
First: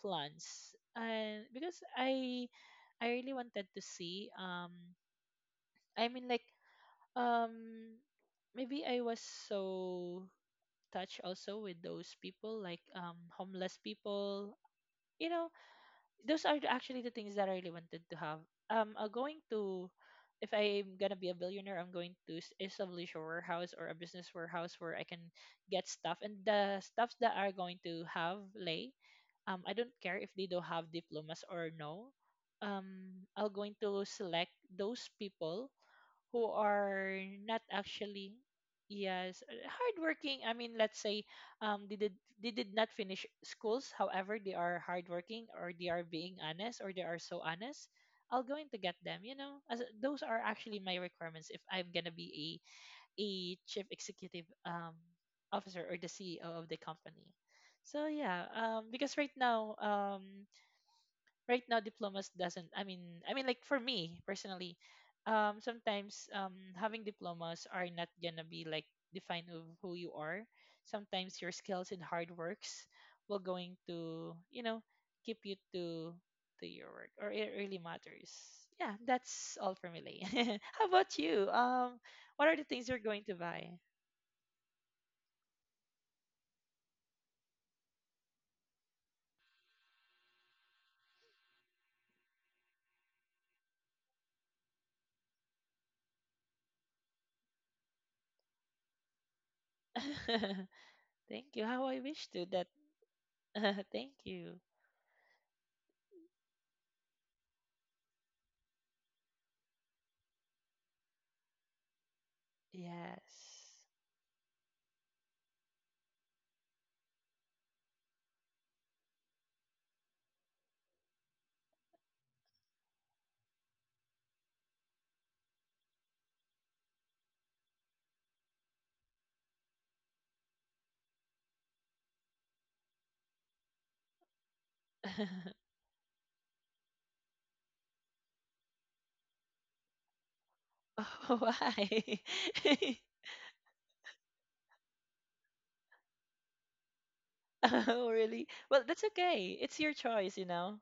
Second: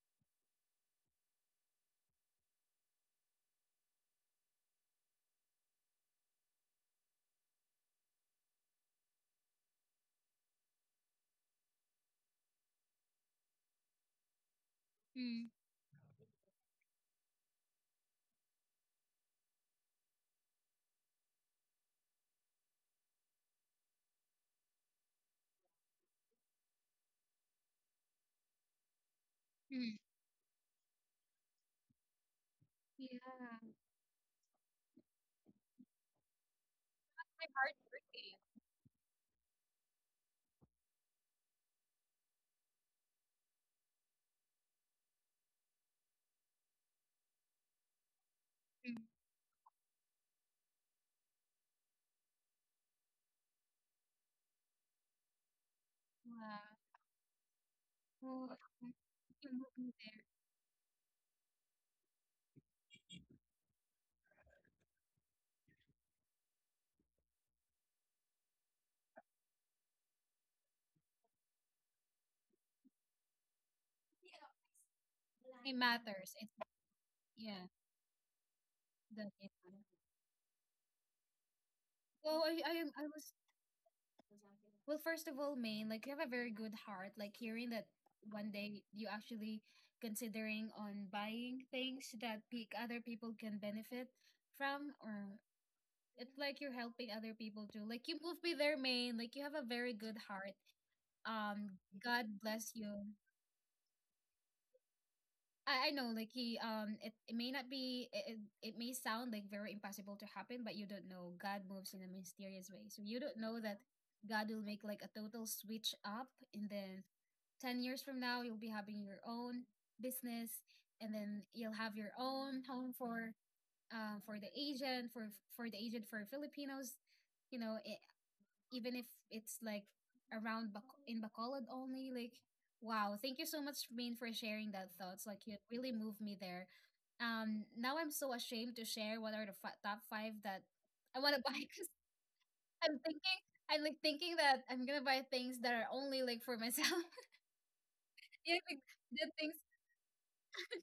Speaker 2: plans, and because I really wanted to see, I mean like, um maybe I was so touched also with those people, like homeless people, you know.
Speaker 1: mm,
Speaker 2: Those are the, actually, the things that I really wanted to have, going to, if I'm gonna be a billionaire, I'm going to establish a warehouse or a business warehouse where I can get stuff, and the stuffs that are going to have, Lay, I don't
Speaker 1: mm.
Speaker 2: care if they don't have diplomas or no, I'll
Speaker 1: Yeah.
Speaker 2: going to select those people who are
Speaker 1: My
Speaker 2: not
Speaker 1: hard
Speaker 2: actually,
Speaker 1: working.
Speaker 2: yes, hardworking. I mean, let's say um they did they did not finish schools, however they are hardworking, or they are being honest, or they are so honest, I'll going to get
Speaker 1: Mm.
Speaker 2: them, you know, as those are actually my requirements if I'm gonna be a chief executive officer or the CEO
Speaker 1: Wow.
Speaker 2: of the company. So yeah,
Speaker 1: Oh, mm,
Speaker 2: because right
Speaker 1: you
Speaker 2: now
Speaker 1: moved me there.
Speaker 2: right now diplomas doesn't, I mean, I mean like for me personally, sometimes having diplomas are not gonna be like define of who you are. Sometimes your skills and hard works will going to, you know, keep you
Speaker 1: It
Speaker 2: to
Speaker 1: matters. It,
Speaker 2: to your work, or it
Speaker 1: yeah.
Speaker 2: really matters. Yeah,
Speaker 1: Does it
Speaker 2: that's all
Speaker 1: matter?
Speaker 2: for me, Lay. How about you?
Speaker 1: Well,
Speaker 2: What are
Speaker 1: I,
Speaker 2: the things you're
Speaker 1: I I
Speaker 2: going to
Speaker 1: was
Speaker 2: buy?
Speaker 1: well. First of all, Maine, like you have a very good heart. Like hearing that one day you actually considering on buying things that other people can benefit from or it's like you're helping other people too. Like you move me there, Maine. Like you have a very good heart.
Speaker 2: Thank you.
Speaker 1: Um,
Speaker 2: How I
Speaker 1: God
Speaker 2: wish to that.
Speaker 1: bless you.
Speaker 2: Thank you.
Speaker 1: I know, like he it, it may not be it may sound like very impossible to happen, but you don't know. God moves in a mysterious way, so you don't know that
Speaker 2: Yes.
Speaker 1: God will make like a total switch up, and then 10 years from now you'll be having your own business, and then you'll have your own home for um for the Asian for for the Asian for Filipinos, you know, even if it's like in Bacolod only. Like, wow, thank you so much, Rain, for sharing that thoughts. Like, you really moved me there. Now I'm so ashamed to share what are the top five that I want
Speaker 2: Oh,
Speaker 1: to buy because
Speaker 2: why?
Speaker 1: I'm thinking, I'm like thinking that I'm gonna buy things that are only like for myself.
Speaker 2: Oh, really?
Speaker 1: Yeah, like
Speaker 2: Well, that's
Speaker 1: the things.
Speaker 2: okay. It's your choice, you know.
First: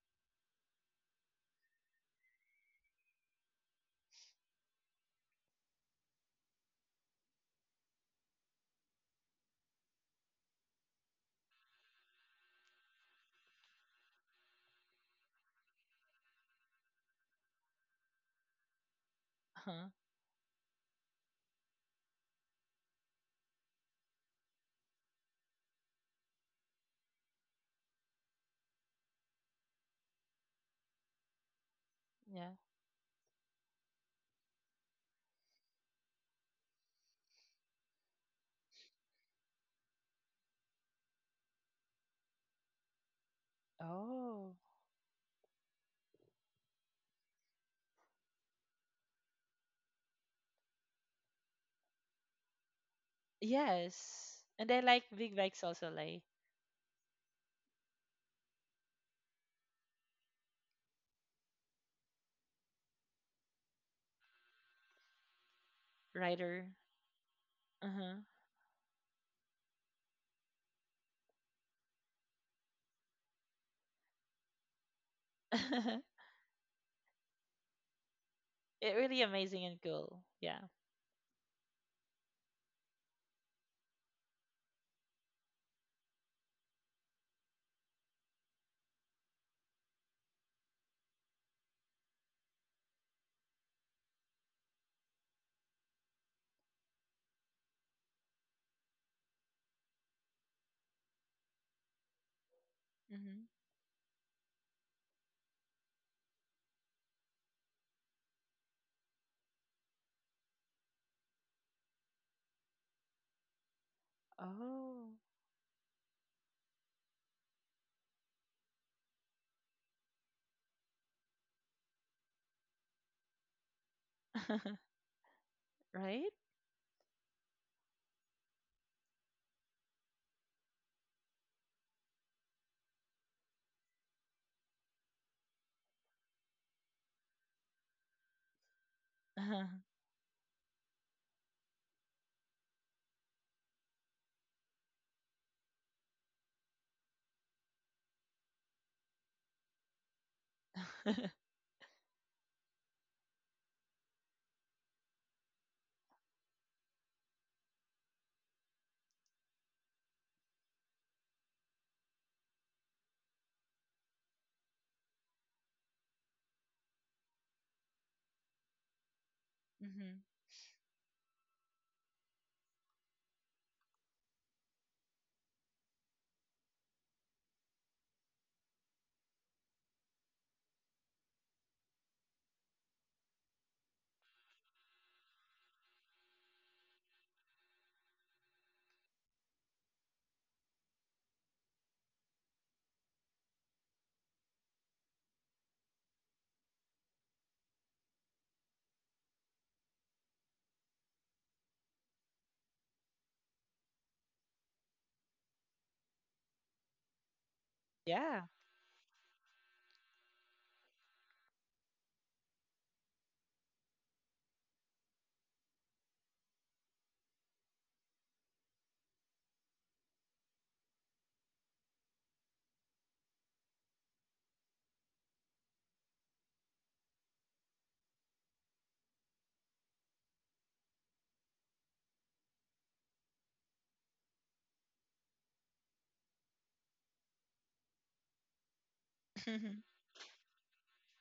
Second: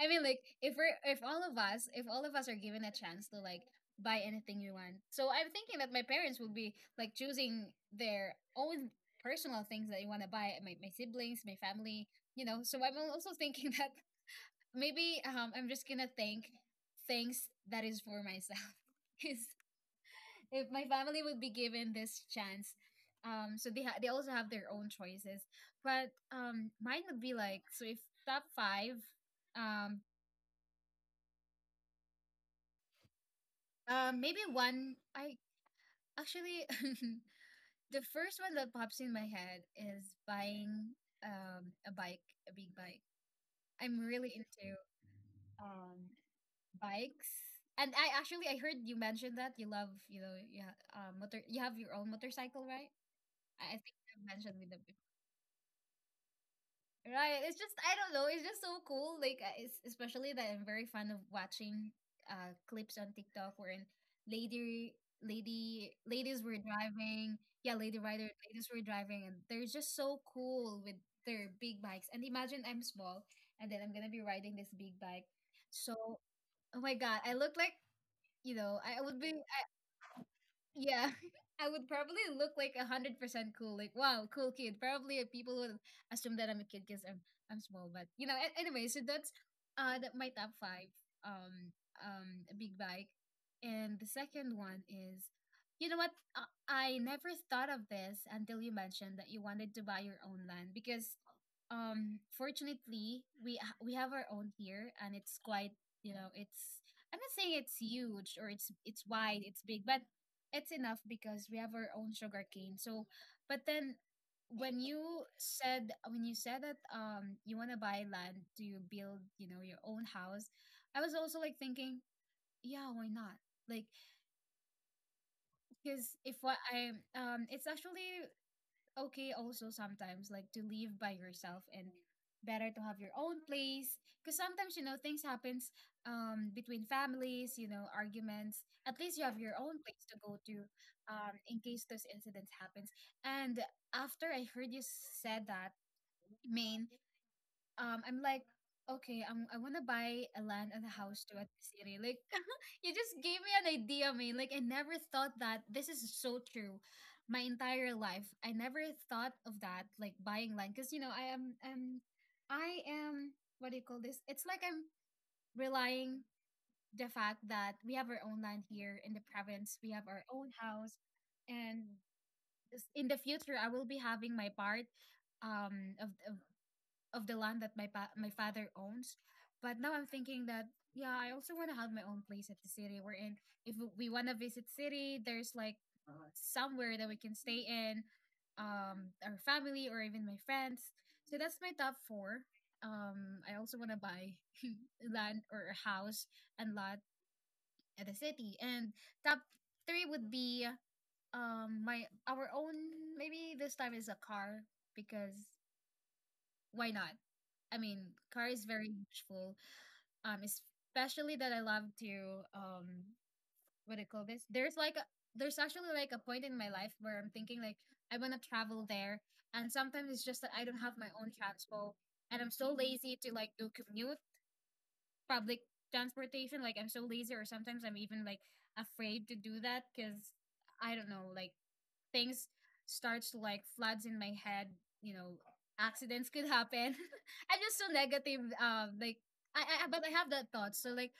Speaker 1: I mean, like if we're if all of us if all of us are given a chance to like buy anything you want, so I'm thinking that my parents will be like choosing their own personal things that you want to buy. My siblings, my family, you know. So I'm also thinking that maybe I'm just gonna think things that is for myself. Is
Speaker 2: Uh-huh.
Speaker 1: if my family would be given this chance, so they also have their own choices, but mine would be like, so if top five. um
Speaker 2: Yeah.
Speaker 1: Maybe one. I actually, the first one that pops in my head is buying a bike, a big bike. I'm really
Speaker 2: Oh,
Speaker 1: into um bikes, and I heard you mentioned that you love, you know, you have your own motorcycle, right? I think you
Speaker 2: yes.
Speaker 1: mentioned with
Speaker 2: And I
Speaker 1: the
Speaker 2: like big bikes also, like
Speaker 1: right. It's just I don't know. It's just so cool. Like it's, especially that I'm very fond of watching clips on TikTok wherein lady lady ladies were
Speaker 2: rider.
Speaker 1: driving. Yeah, lady
Speaker 2: Uh-huh.
Speaker 1: rider ladies were driving and they're just so cool with their big bikes. And imagine I'm small and then I'm gonna be riding this big bike. So, oh my god, I look like, you know,
Speaker 2: It
Speaker 1: I would
Speaker 2: really
Speaker 1: be
Speaker 2: amazing and cool. Yeah.
Speaker 1: yeah, I would probably look like 100% cool. Like, wow, cool kid. Probably people would assume that I'm a kid because I'm small. But you know, anyway. So that's that my top five. Um, a big bike, and the second one is, you know what? I never thought of this until you mentioned that you wanted to buy your own land because, fortunately
Speaker 2: Mm-hmm.
Speaker 1: we have our own here and it's quite, you know, it's, I'm not saying it's huge or it's wide, it's big, but it's enough because we have our own sugar cane. So, but then
Speaker 2: Oh.
Speaker 1: when you said that you want to buy land to build, you know, your own house, I was also like thinking, yeah, why not? Like, because
Speaker 2: Right?
Speaker 1: if what I it's actually okay also sometimes like to live by yourself and better to have your own place because sometimes, you know, things happens, between families, you know, arguments, at least you have your
Speaker 2: Uh-huh.
Speaker 1: own place to go to, in case those incidents happens. And after I heard you said that, main, I'm like, okay, I wanna buy a land and a house too at the city. Like, you just gave me an idea, man. Like I never thought that this is so true. My entire life, I never thought of that, like buying land. Cause you know, I am what do you call this? It's like I'm relying the fact that we have our own land here in the province, we have
Speaker 2: Mm-hmm.
Speaker 1: our own house, and in the future I will be having my part um of, of of the land that my father owns. But now I'm thinking that yeah, I also want to have my own place at the city. We're in. If we want to visit city, there's like somewhere that we can stay in, our family or even my friends. So that's my top four. I also want to buy land or a house and lot at the city. And top three would be my our own. Maybe this time is a car because why not? I mean,
Speaker 2: Yeah.
Speaker 1: car is very useful. Especially that I love to what do you call this? There's actually like a point in my life where I'm thinking like I wanna travel there, and sometimes it's just that I don't have my own transport, and I'm so lazy to like do commute, public transportation. Like I'm so lazy, or sometimes I'm even like afraid to do that because I don't know, like things starts to like floods in my head, you know, accidents could happen. I'm just so negative, like I but I have that thought. So like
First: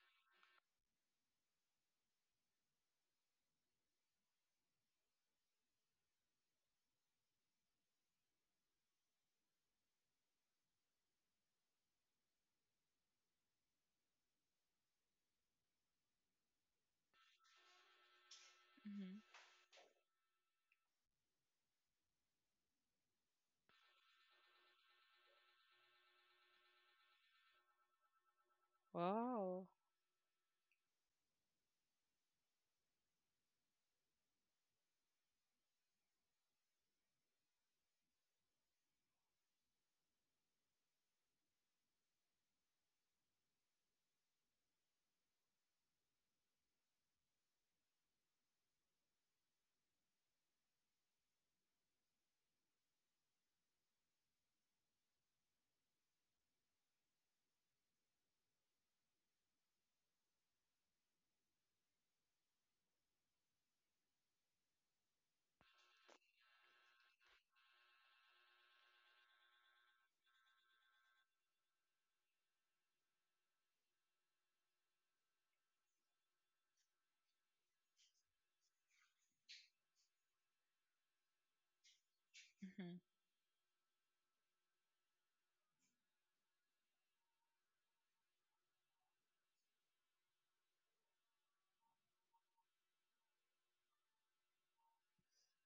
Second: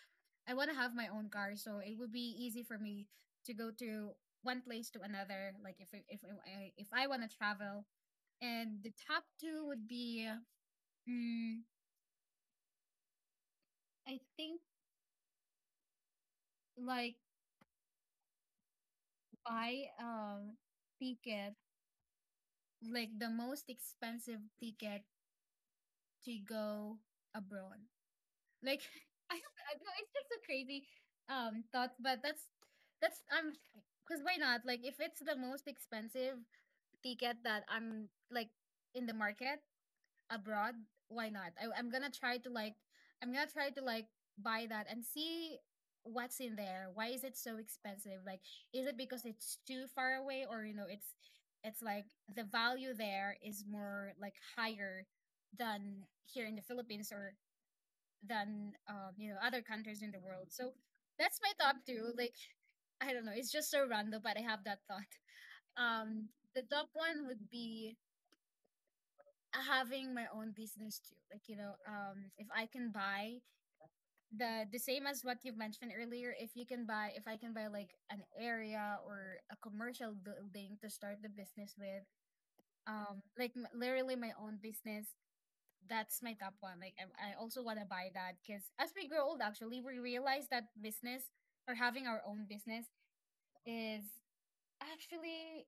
Speaker 1: I want to have my own car so it would be easy for me to go to one place to another, like if I want to travel. And the top two would be mm, I think like
Speaker 2: Mm-hmm.
Speaker 1: buy ticket, like the most expensive ticket to go abroad. Like I don't
Speaker 2: Wow.
Speaker 1: know, it's just so crazy thought, but that's I'm, because why not? Like if it's the most expensive ticket that I'm like in the market abroad, why not? I'm gonna try to like buy that and see what's in there. Why is it so expensive? Like is it because it's too far away or, you know, it's like the value there is more like higher than here in the Philippines or than you know, other countries in the world. So that's my top two. Like I don't know, it's just so random, but I have that thought. Um, the top one would be having my own business too. Like, you know, if I can buy the same as what you've mentioned earlier, if I can buy like an area or a commercial building to start the business with,
Speaker 2: Mm-hmm.
Speaker 1: like literally my own business, that's my top one. Like I also want to buy that because as we grow old, actually, we realize that business or having our own business is actually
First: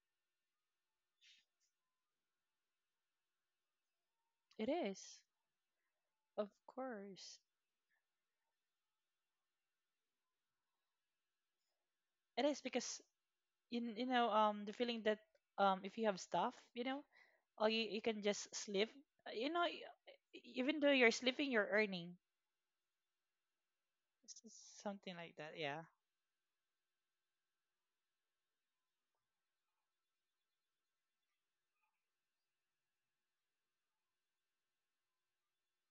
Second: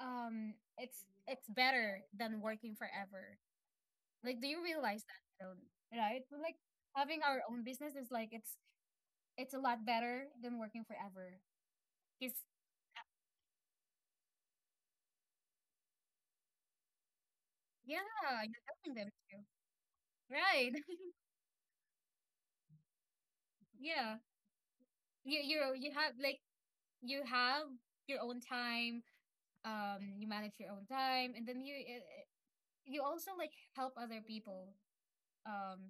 Speaker 1: it's better than working forever. Like, do you
Speaker 2: It
Speaker 1: realize
Speaker 2: is.
Speaker 1: that, Tyrone? Right? But,
Speaker 2: Of
Speaker 1: like having
Speaker 2: course.
Speaker 1: our own business is like it's a lot better than working forever. Because
Speaker 2: It is because you know, the feeling that if you have stuff, you know, or you can
Speaker 1: yeah,
Speaker 2: just
Speaker 1: you're
Speaker 2: sleep.
Speaker 1: helping them too,
Speaker 2: You know,
Speaker 1: right?
Speaker 2: even though you're sleeping, you're earning.
Speaker 1: Yeah,
Speaker 2: Something like
Speaker 1: you
Speaker 2: that,
Speaker 1: you
Speaker 2: yeah.
Speaker 1: you have like you have your own time, you manage your own time, and then you you also like help other people, um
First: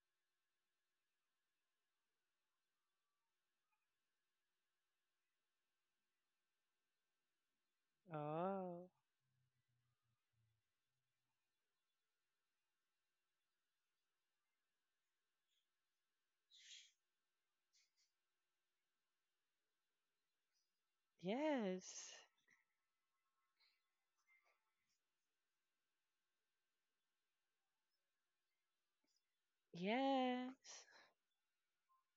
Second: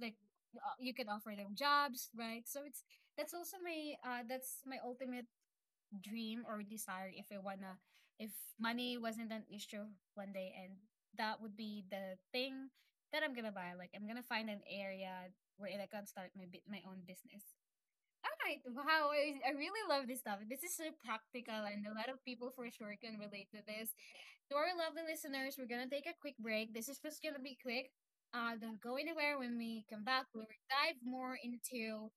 Speaker 1: like you can offer them jobs, right? So it's that's also my that's my ultimate dream or desire if I wanna, if
Speaker 2: Oh,
Speaker 1: money wasn't an issue one day, and that would be the thing that I'm gonna buy. Like I'm gonna find an area where I can start my own business. Right. Wow. I really love this topic. This is so practical, and a lot
Speaker 2: yes,
Speaker 1: of people for sure can relate to this. To our lovely listeners, we're going to take a quick break. This is just going to be quick. Don't go anywhere. When we come back, we'll
Speaker 2: yes,
Speaker 1: dive more into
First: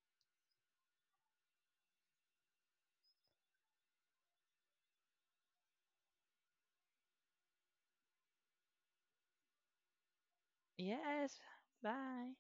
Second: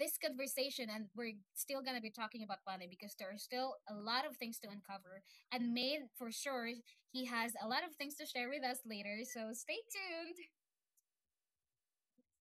Speaker 1: this conversation, and we're still going to be talking about Bunny because there are still a lot of things to uncover. And Maine, for sure, he has a lot of things to share with us later. So stay tuned.
Speaker 2: yes. Bye.